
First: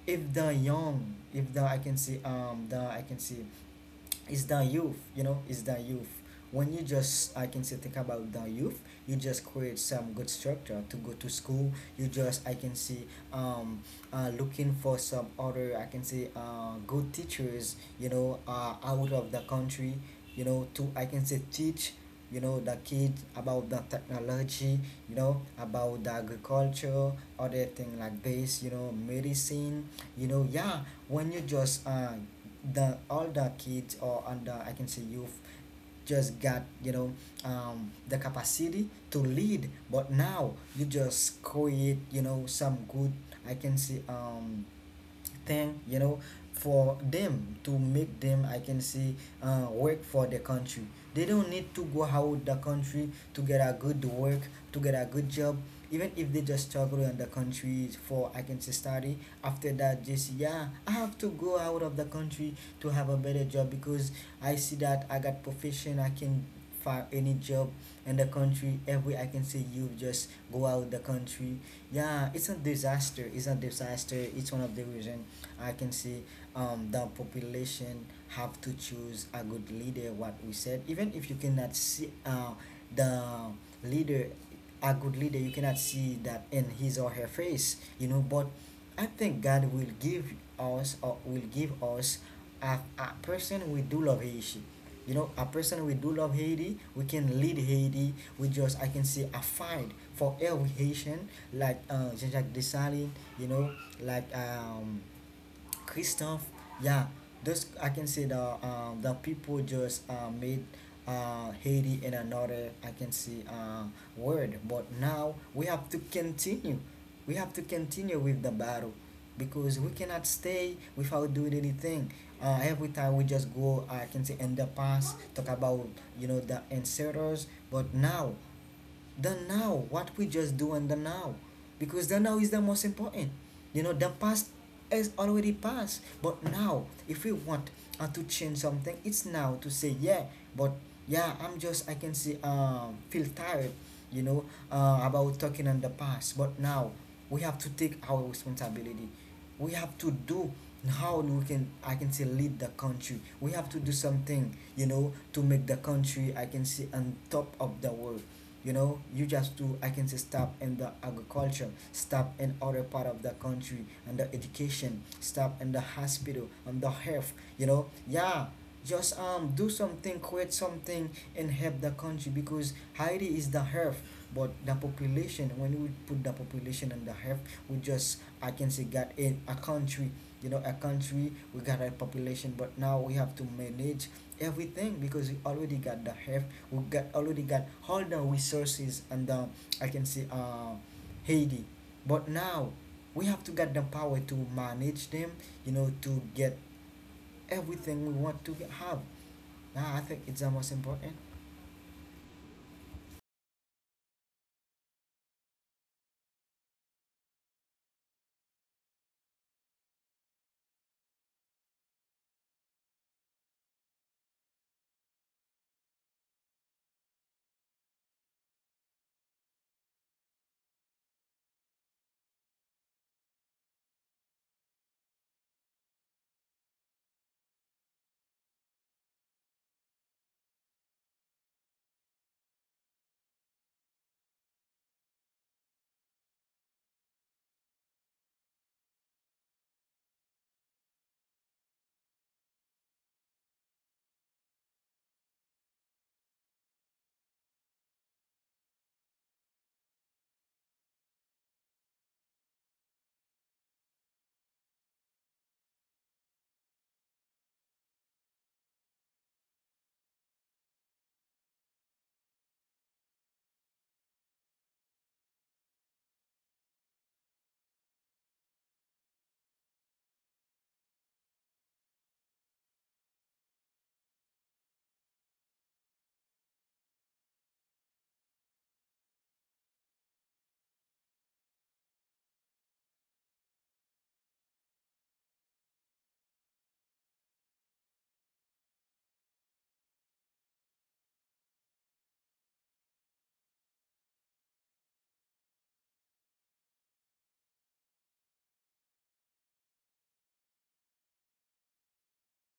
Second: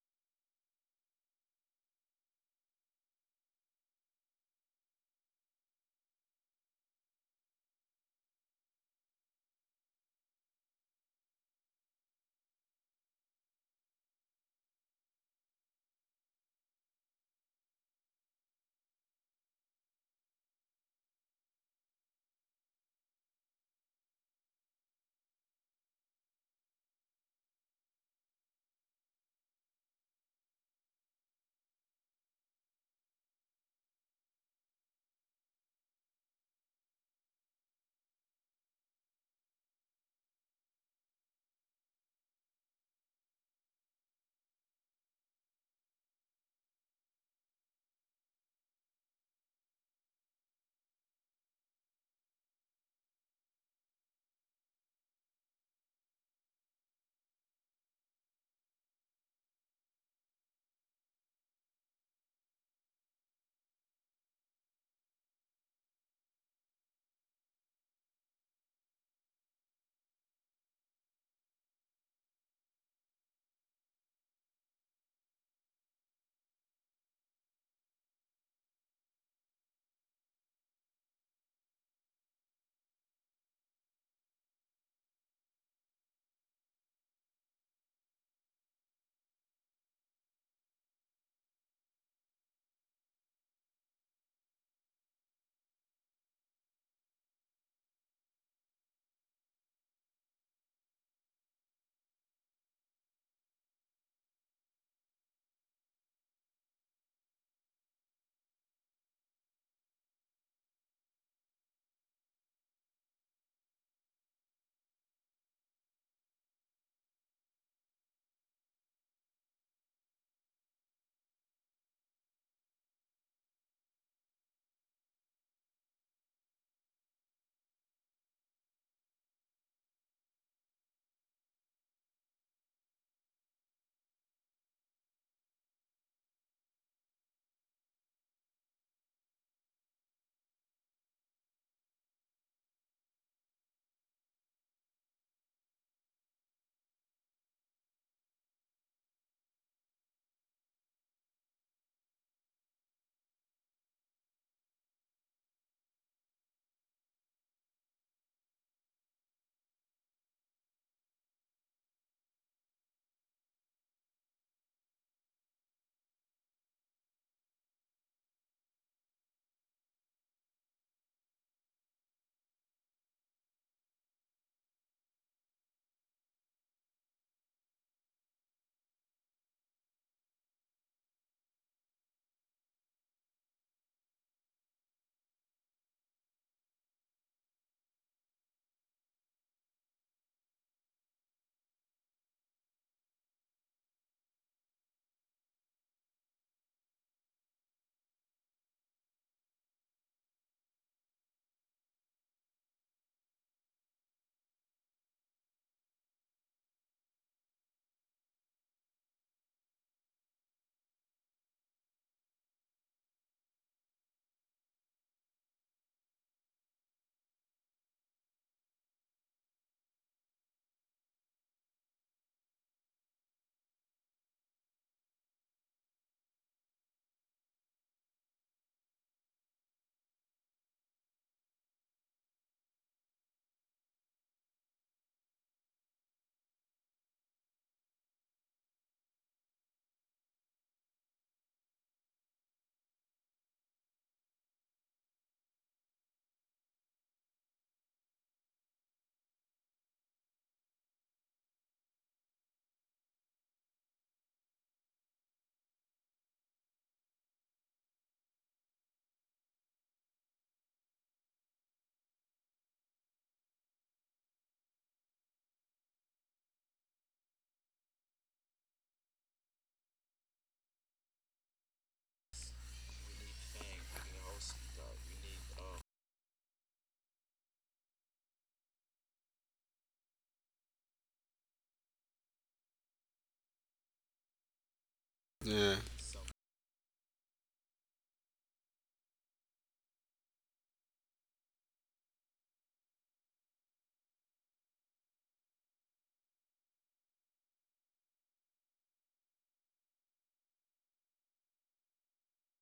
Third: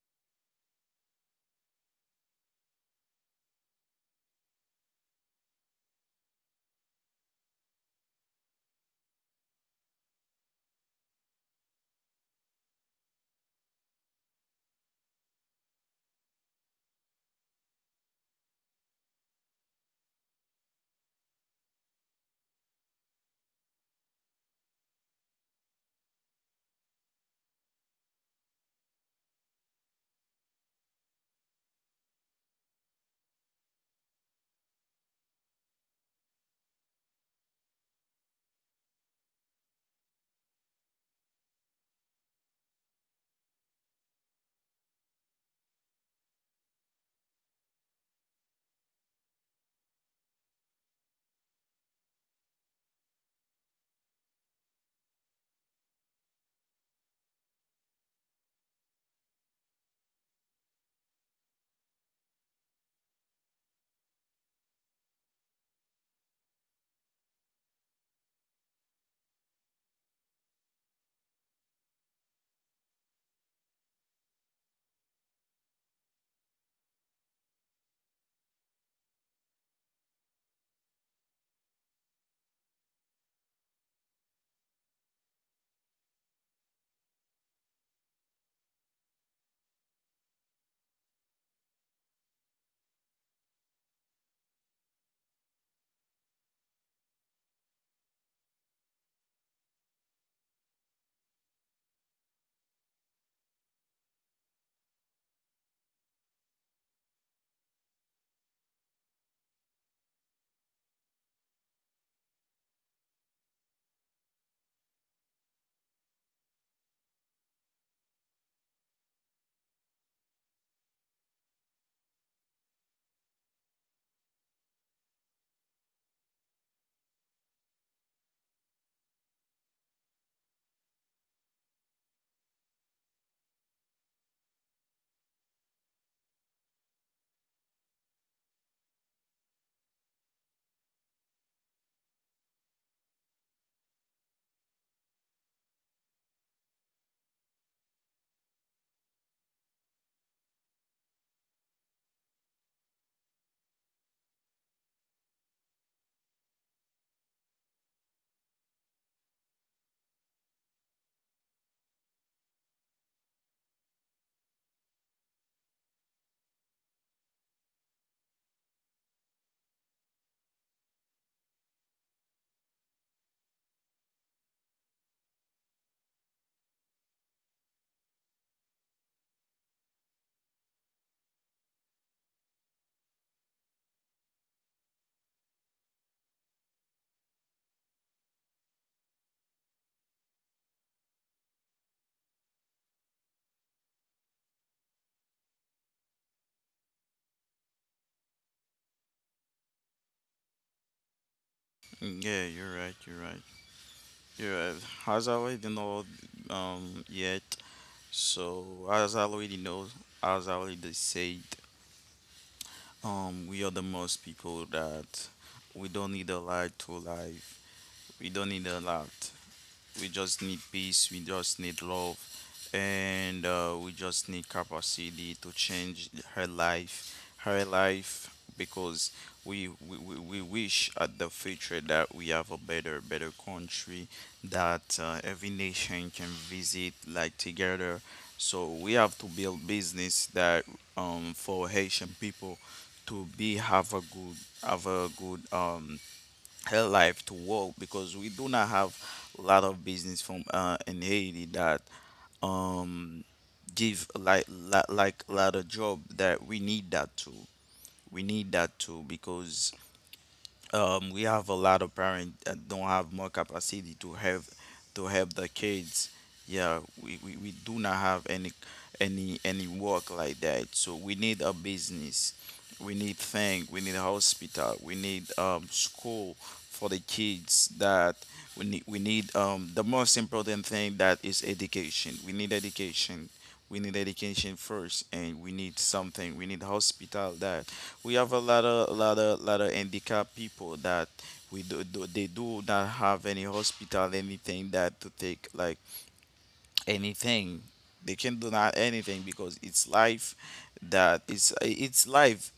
Speaker 1: if the young, if the, I can say, the, I can say, it's the youth, you know. It's the youth. When you just, I can say, think about the youth, you just create some good structure to go to school. You just, I can see, looking for some other, I can say, good teachers, you know, out of the country. You know, to, I can say, teach, you know, the kids about the technology, you know, about the agriculture, other thing like this, you know, medicine, you know. Yeah, when you just the all the kids or under, I can say, youth just got, you know, the capacity to lead. But now you just create, you know, some good, I can say, thing, you know, for them, to make them, I can say, work for the country. They don't need to go out the country to get a good work, to get a good job. Even if they just struggle in the country for, I can say, study, after that just yeah, I have to go out of the country to have a better job. Because I see that I got profession, I can find any job in the country, every, I can see, you just go out the country. Yeah, it's a disaster. It's a disaster. It's one of the reason, I can see, the population have to choose a good leader, what we said. Even if you cannot see the leader, a good leader, you cannot see that in his or her face, you know. But I think God will give us, or will give us, a person we do love Haiti, you know, a person we do love Haiti, we can lead Haiti, we just, I can say, a fight for every Haitian like Jean-Jacques Dessalines, you know, like Christoph. Yeah, those, I can say, the people just made Haiti in another, I can see, word. But now we have to continue. We have to continue with the battle, because we cannot stay without doing anything. Every time we just go, I can say, in the past, talk about, you know, the inserters. But now, the now, what we just do in the now, because the now is the most important. You know, the past is already past. But now, if we want to change something, it's now to say. Yeah, but yeah, I'm just, I can see, feel tired, you know, about talking on the past. But now we have to take our responsibility. We have to do how we can, I can say, lead the country. We have to do something, you know, to make the country, I can say, on top of the world. You know, you just do, I can say, stop in the agriculture, stop in other part of the country and the education, stop in the hospital and the health, you know. Yeah, just do something, create something, and help the country. Because Haiti is the health, but the population, when we put the population and the health, we just, I can say, got in a country, you know, a country we got a population. But now we have to manage everything, because we already got the health, we got, already got all the resources and the, I can say, Haiti. But now we have to get the power to manage them, you know, to get everything we want to have. Now I think it's the most important.
Speaker 2: Yeah, you're right, you're right. You're right. As I already know yet. So as I already know, as I already said, um, we are the most people that we don't need a lot to live. We don't need a lot. We just need peace. We just need love, and we just need capacity to change her life, because we wish at the future that we have a better better country that every nation can visit like together. So we have to build business that for Haitian people to be have a good her life to work because we do not have a lot of business from in Haiti that um give like a lot of job that we need that too. We need that too because we have a lot of parents that don't have more capacity to help the kids. Yeah, we do not have any any work like that. So we need a business. We need thing. We need a hospital. We need school for the kids. That we need the most important thing that is education. We need education. We need education first, and we
Speaker 3: yeah.
Speaker 2: need something. We need hospital that we have a lot of lot of handicapped people that we do, do they do not have any hospital anything that to take like anything they can do not anything because it's life that it's life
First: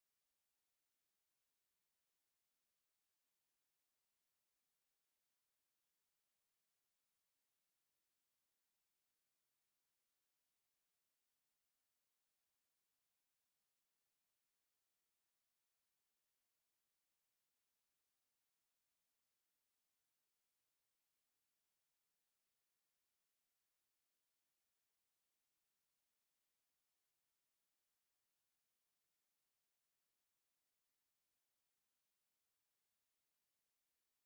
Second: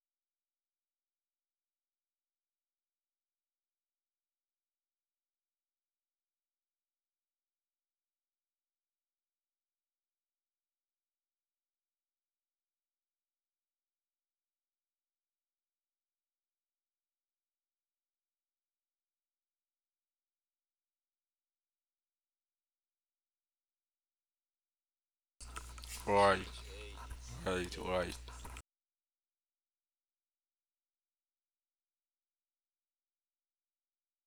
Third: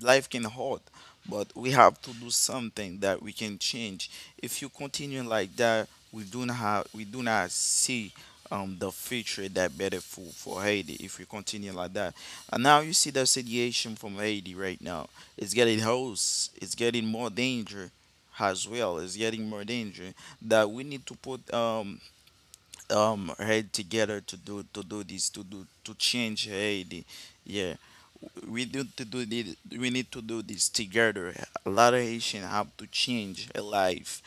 Speaker 2: life can hurt, but we have to do something that we can change. If you continue like that, we do not have, we do not see the future that better for Haiti if we continue like that. And now you see the situation from Haiti right now. It's getting worse. It's getting more danger as well. It's getting more danger that we need to put head together to do this to do to
Speaker 3: How right.
Speaker 2: change
Speaker 3: Should
Speaker 2: Haiti. Yeah
Speaker 3: right. Right.
Speaker 2: we need to do this, we need to do this together. A lot of Haitian have to change a life,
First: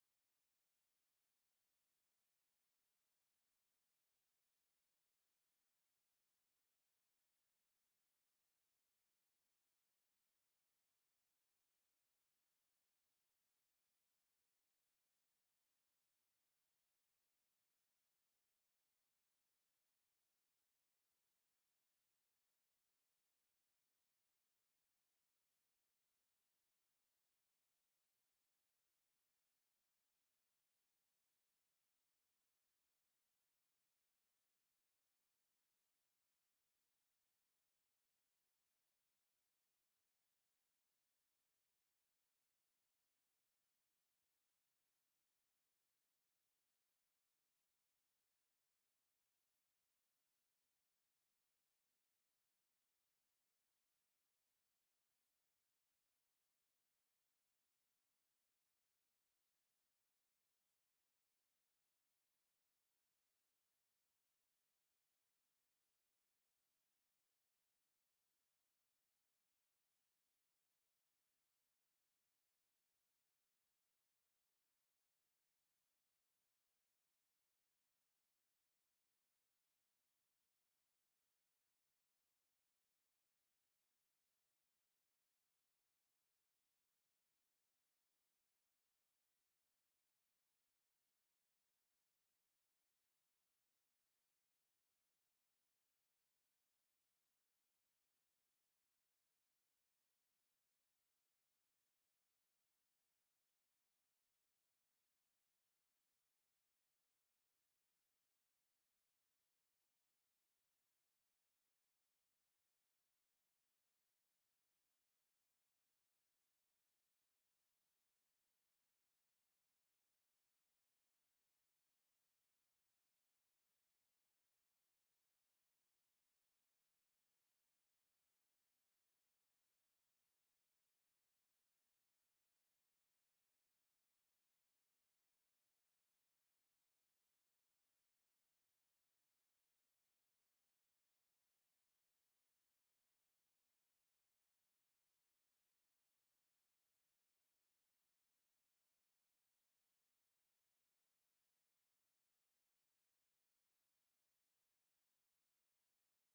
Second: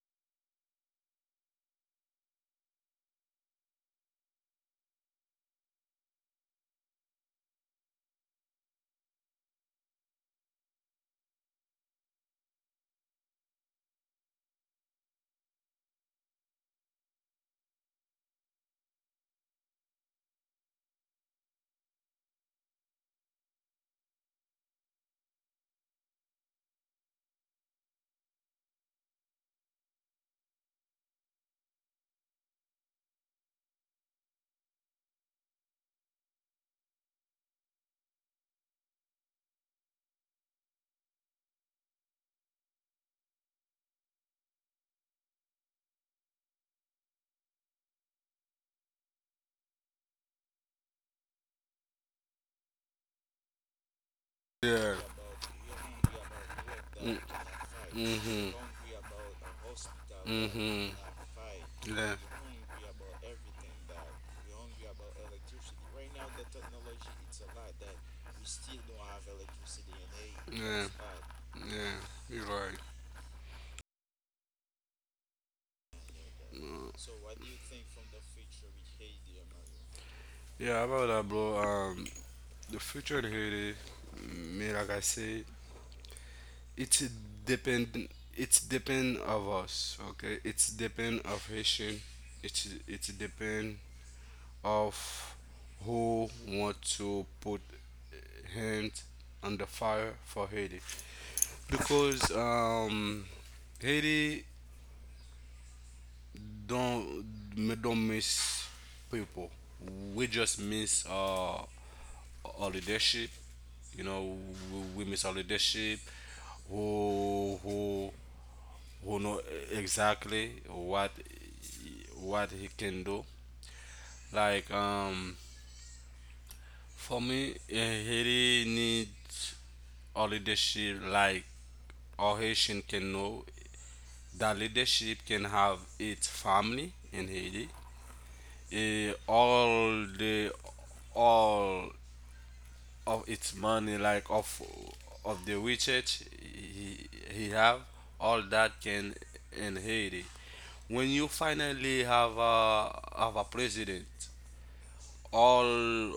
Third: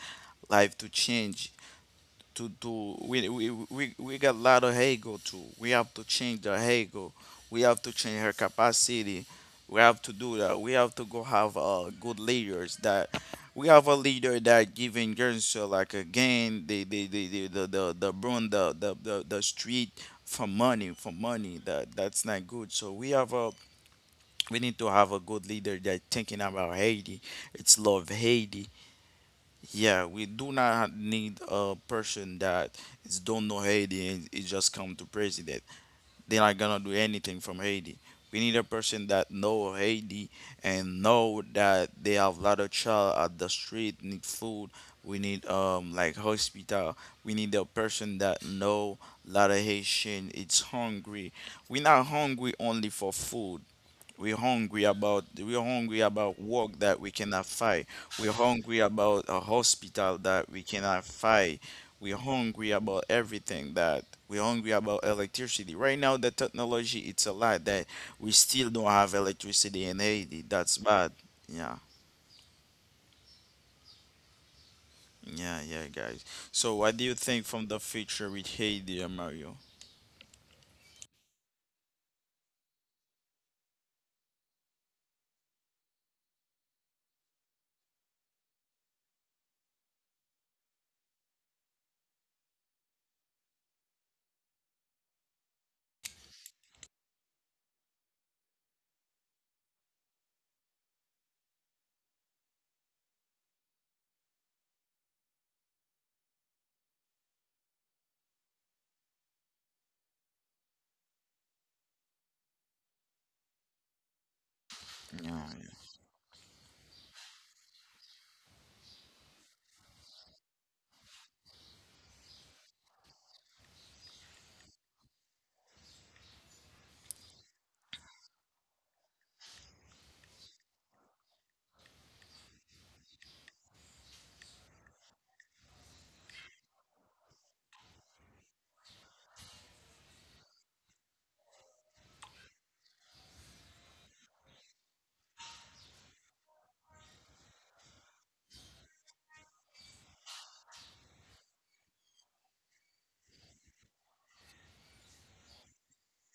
Speaker 2: life to change. To do we got a lot of ego too. We have to change our ego. We have to change her capacity. We have to do that. We have to go have good leaders that we have a leader that giving girls like again the, broom, the street for money that that's not good so we have a we need to have a good leader that thinking about Haiti. It's love Haiti. Yeah, we do not need a person that is don't know Haiti and it just come to president. They're not gonna do anything from Haiti. We need a person that know Haiti and know that they have a lot of child at the street need food. We need like hospital. We need a person that know lot of Haitian. It's hungry. We're not hungry only for food.
Speaker 3: Yeah.
Speaker 2: We're hungry about work that we cannot find.
Speaker 3: We are
Speaker 2: We're
Speaker 3: mhm.
Speaker 2: hungry about a hospital that we
Speaker 3: Mhm. cannot
Speaker 2: cannot find.
Speaker 3: Yeah. We're
Speaker 2: We're hungry about everything that we're hungry about electricity. Right now, the technology it's a lot that we still don't have electricity in Haiti.
Speaker 3: yeah,
Speaker 2: That's
Speaker 3: bad.
Speaker 2: bad. Yeah,
Speaker 3: Yeah, you're right.
Speaker 2: yeah, yeah, guys. So, what do you think from the future with Haiti, Mario?
Speaker 3: Yeah, about that, bro. The future in Haiti, me like I say, it's depend. It's depend of us. Okay, it's depend of Haitian. It's depend of who want to put hand on the fire for Haiti because Haiti don't don't miss people. We just miss our leadership. You know, we miss our
Speaker 2: Yeah,
Speaker 3: leadership. Who who know exactly what he can do. Like for me, eh, Haiti needs our leadership. Like all Haitian can know that leadership can have its family in Haiti, eh, all of its money like of the research he have all that can in Haiti. When you finally have a president, all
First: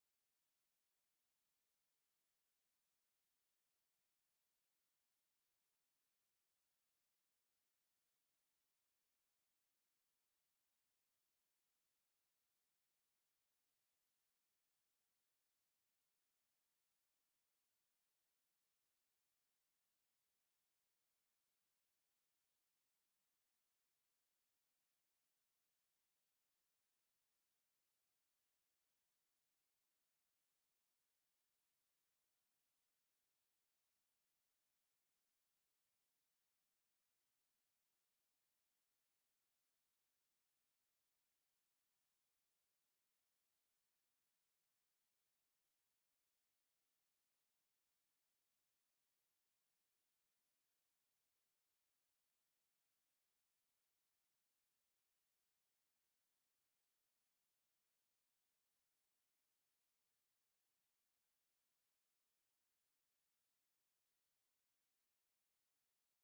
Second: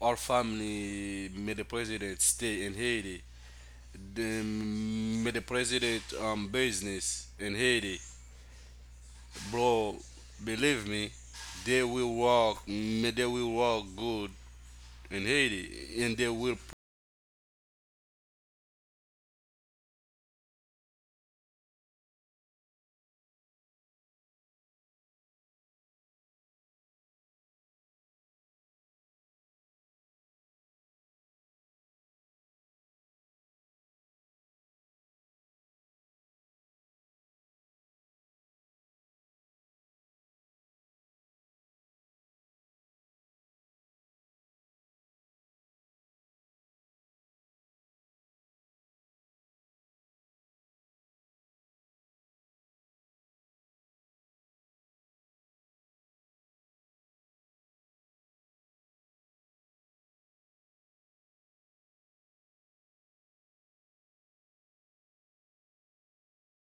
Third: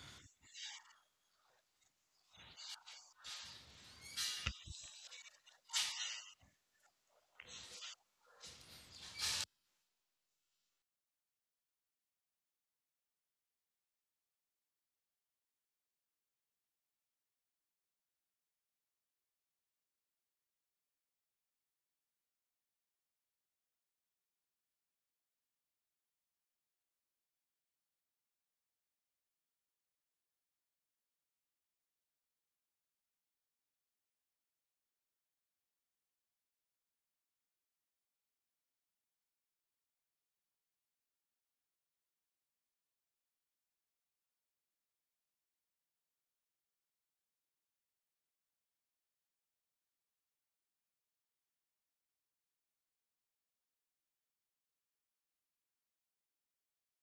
Speaker 3: all family made the president stay in Haiti, the made the president business in Haiti, bro, believe me, they will work, may they will work good in Haiti, and they will